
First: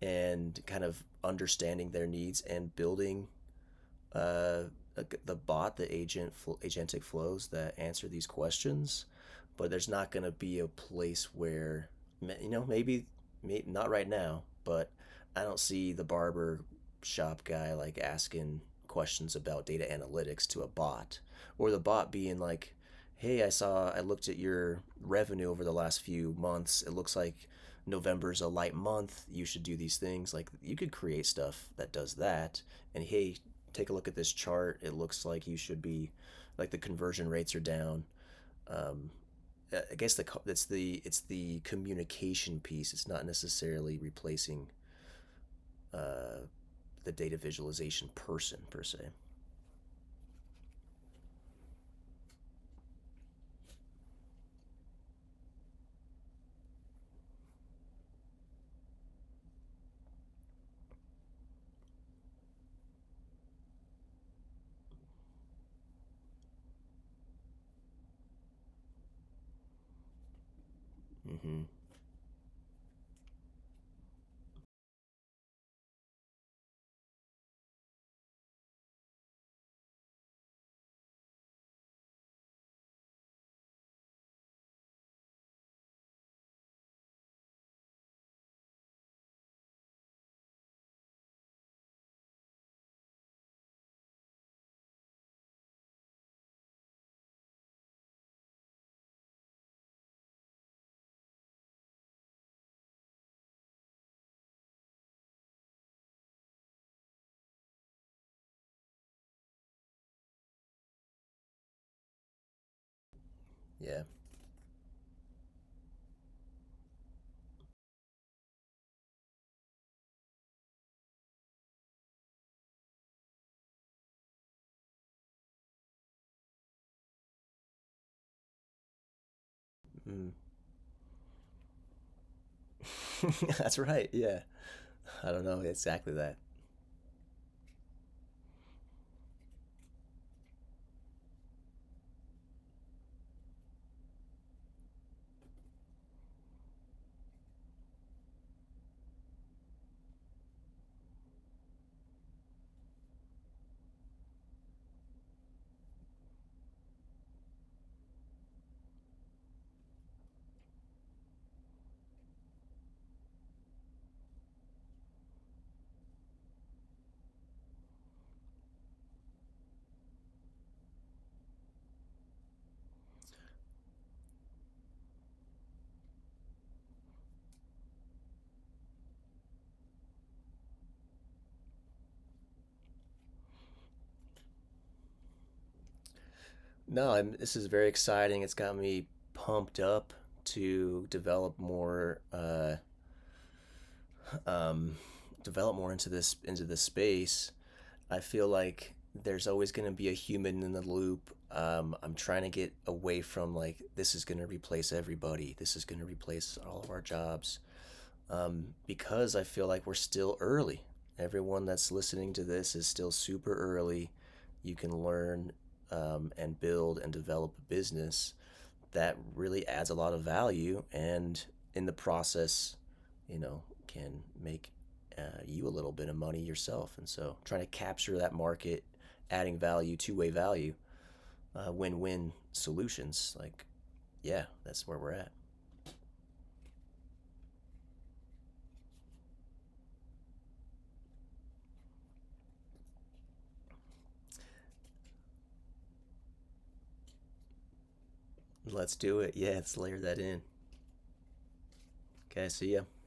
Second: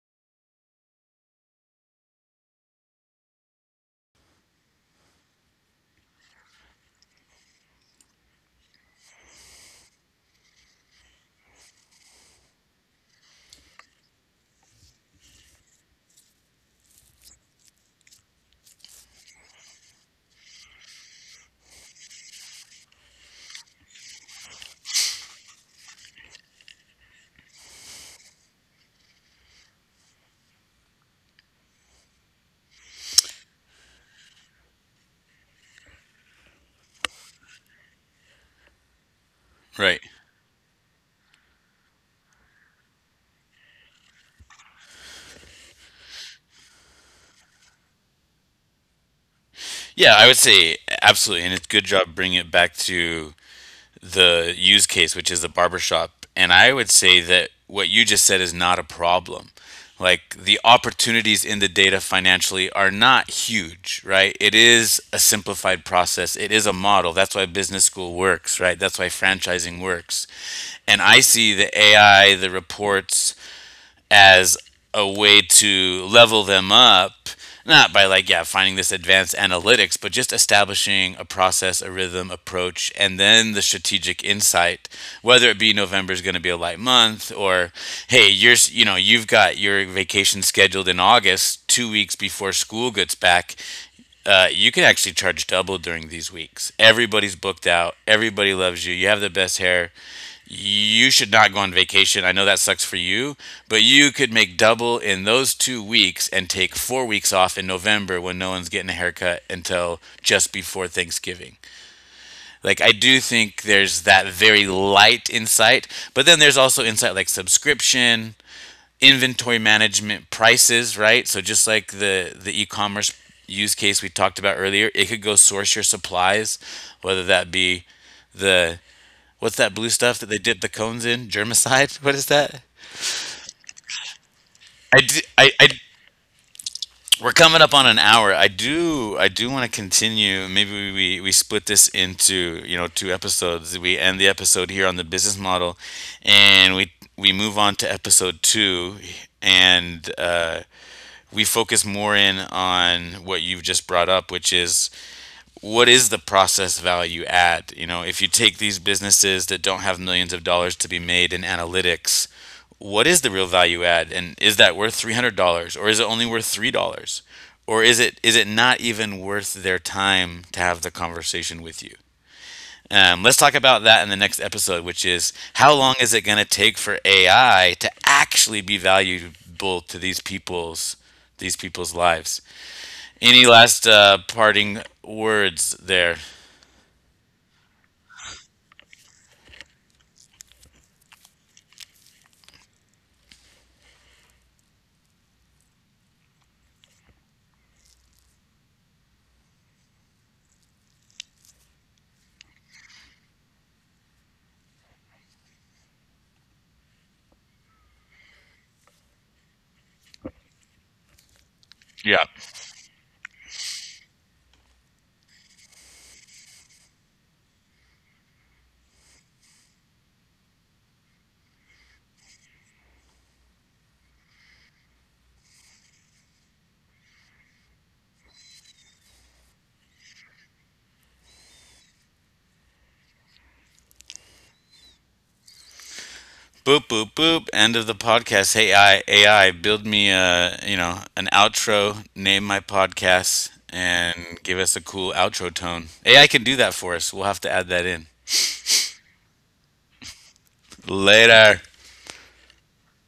Speaker 2: and kind of understanding their needs and building uh, the bot, the agent, agentic flows that answer these questions, but there's not going to be a place where, you know, maybe, maybe not right now, but I don't see the barber shop guy like asking questions about data analytics to a bot, or the bot being like, hey, I looked at your revenue over the last few months, it looks like November's a light month, you should do these things. Like you could create stuff that does that. And hey, take a look at this chart. It looks like you should be, like the conversion rates are down. Um, I
Speaker 1: Right.
Speaker 2: guess it's the communication piece. It's not necessarily replacing uh, the data visualization person per se.
Speaker 1: Yeah, I would say absolutely, and it's good job bringing it back to the use case, which is the barbershop. And I would say that what you just said is not a problem. Like, the opportunities in the data financially are not huge, right? It is a simplified process. It is a model. That's why business school works, right? That's why franchising works. And I see
Speaker 2: Mm-hmm.
Speaker 1: the AI, the reports, as a way to level them up, not by like, yeah, finding this advanced analytics, but just establishing a process, a rhythm, approach, and then the strategic insight, whether it be November is going to be a light month, or, hey, you know, you've got your vacation scheduled in August, 2 weeks before school gets back, you can actually charge double during these weeks. Everybody's booked out. Everybody loves you. You have the best hair, you should not go on vacation. I know that sucks for you, but you could make double in those 2 weeks and take 4 weeks off in November when no one's getting a haircut until just before Thanksgiving. Like, I do think there's
Speaker 2: Yeah,
Speaker 1: that very light insight, but then there's also insight like subscription, inventory management, prices, right? So, just like the e commerce use case we talked about earlier, it could go source your supplies, whether that be the, what's that blue stuff that
Speaker 2: mm.
Speaker 1: they dip the cones in? Germicide? (laughs) What is that?
Speaker 2: (laughs) That's right. Yeah,
Speaker 1: I do,
Speaker 2: I don't
Speaker 1: I,
Speaker 2: know
Speaker 1: I
Speaker 2: exactly that.
Speaker 1: we're coming up on an hour. I do want to continue. Maybe we split this into, you know, two episodes. We end the episode here on the business model, and we move on to episode two, and we focus more in on what you've just brought up, which is, what is the process value add? You know, if you take these businesses that don't have millions of dollars to be made in analytics, what is the real value add, and is that worth $300 or is it only worth $3? Or is it not even worth their time to have the conversation with you? Let's talk about that in the next episode, which is, how long is it going to take for AI to actually be valuable to these people's lives? Any last parting words there?
Speaker 2: No, this is very exciting. It's got me pumped up to um, develop more into this space. I feel like there's always going to be a human in the loop. I'm trying to get away from like this is going to replace everybody. This is going to replace all of our jobs, because I feel like we're still early. Everyone that's
Speaker 1: Yeah.
Speaker 2: listening to this is still super early. You can learn, and build and develop a business that really adds a lot of value and in the process, you know, can make you a little bit of money yourself. And so trying to capture that market, adding value, two-way value, win win solutions. Like, yeah, that's where we're at.
Speaker 1: Boop boop boop. End of the podcast. Hey AI, AI, build me a, you know, an outro. Name my podcast and give us a cool outro tone. AI can do that for us. We'll have to add that in
Speaker 2: Let's do it. Yeah, let's layer that in.
Speaker 1: later.
Speaker 2: Okay, so yeah,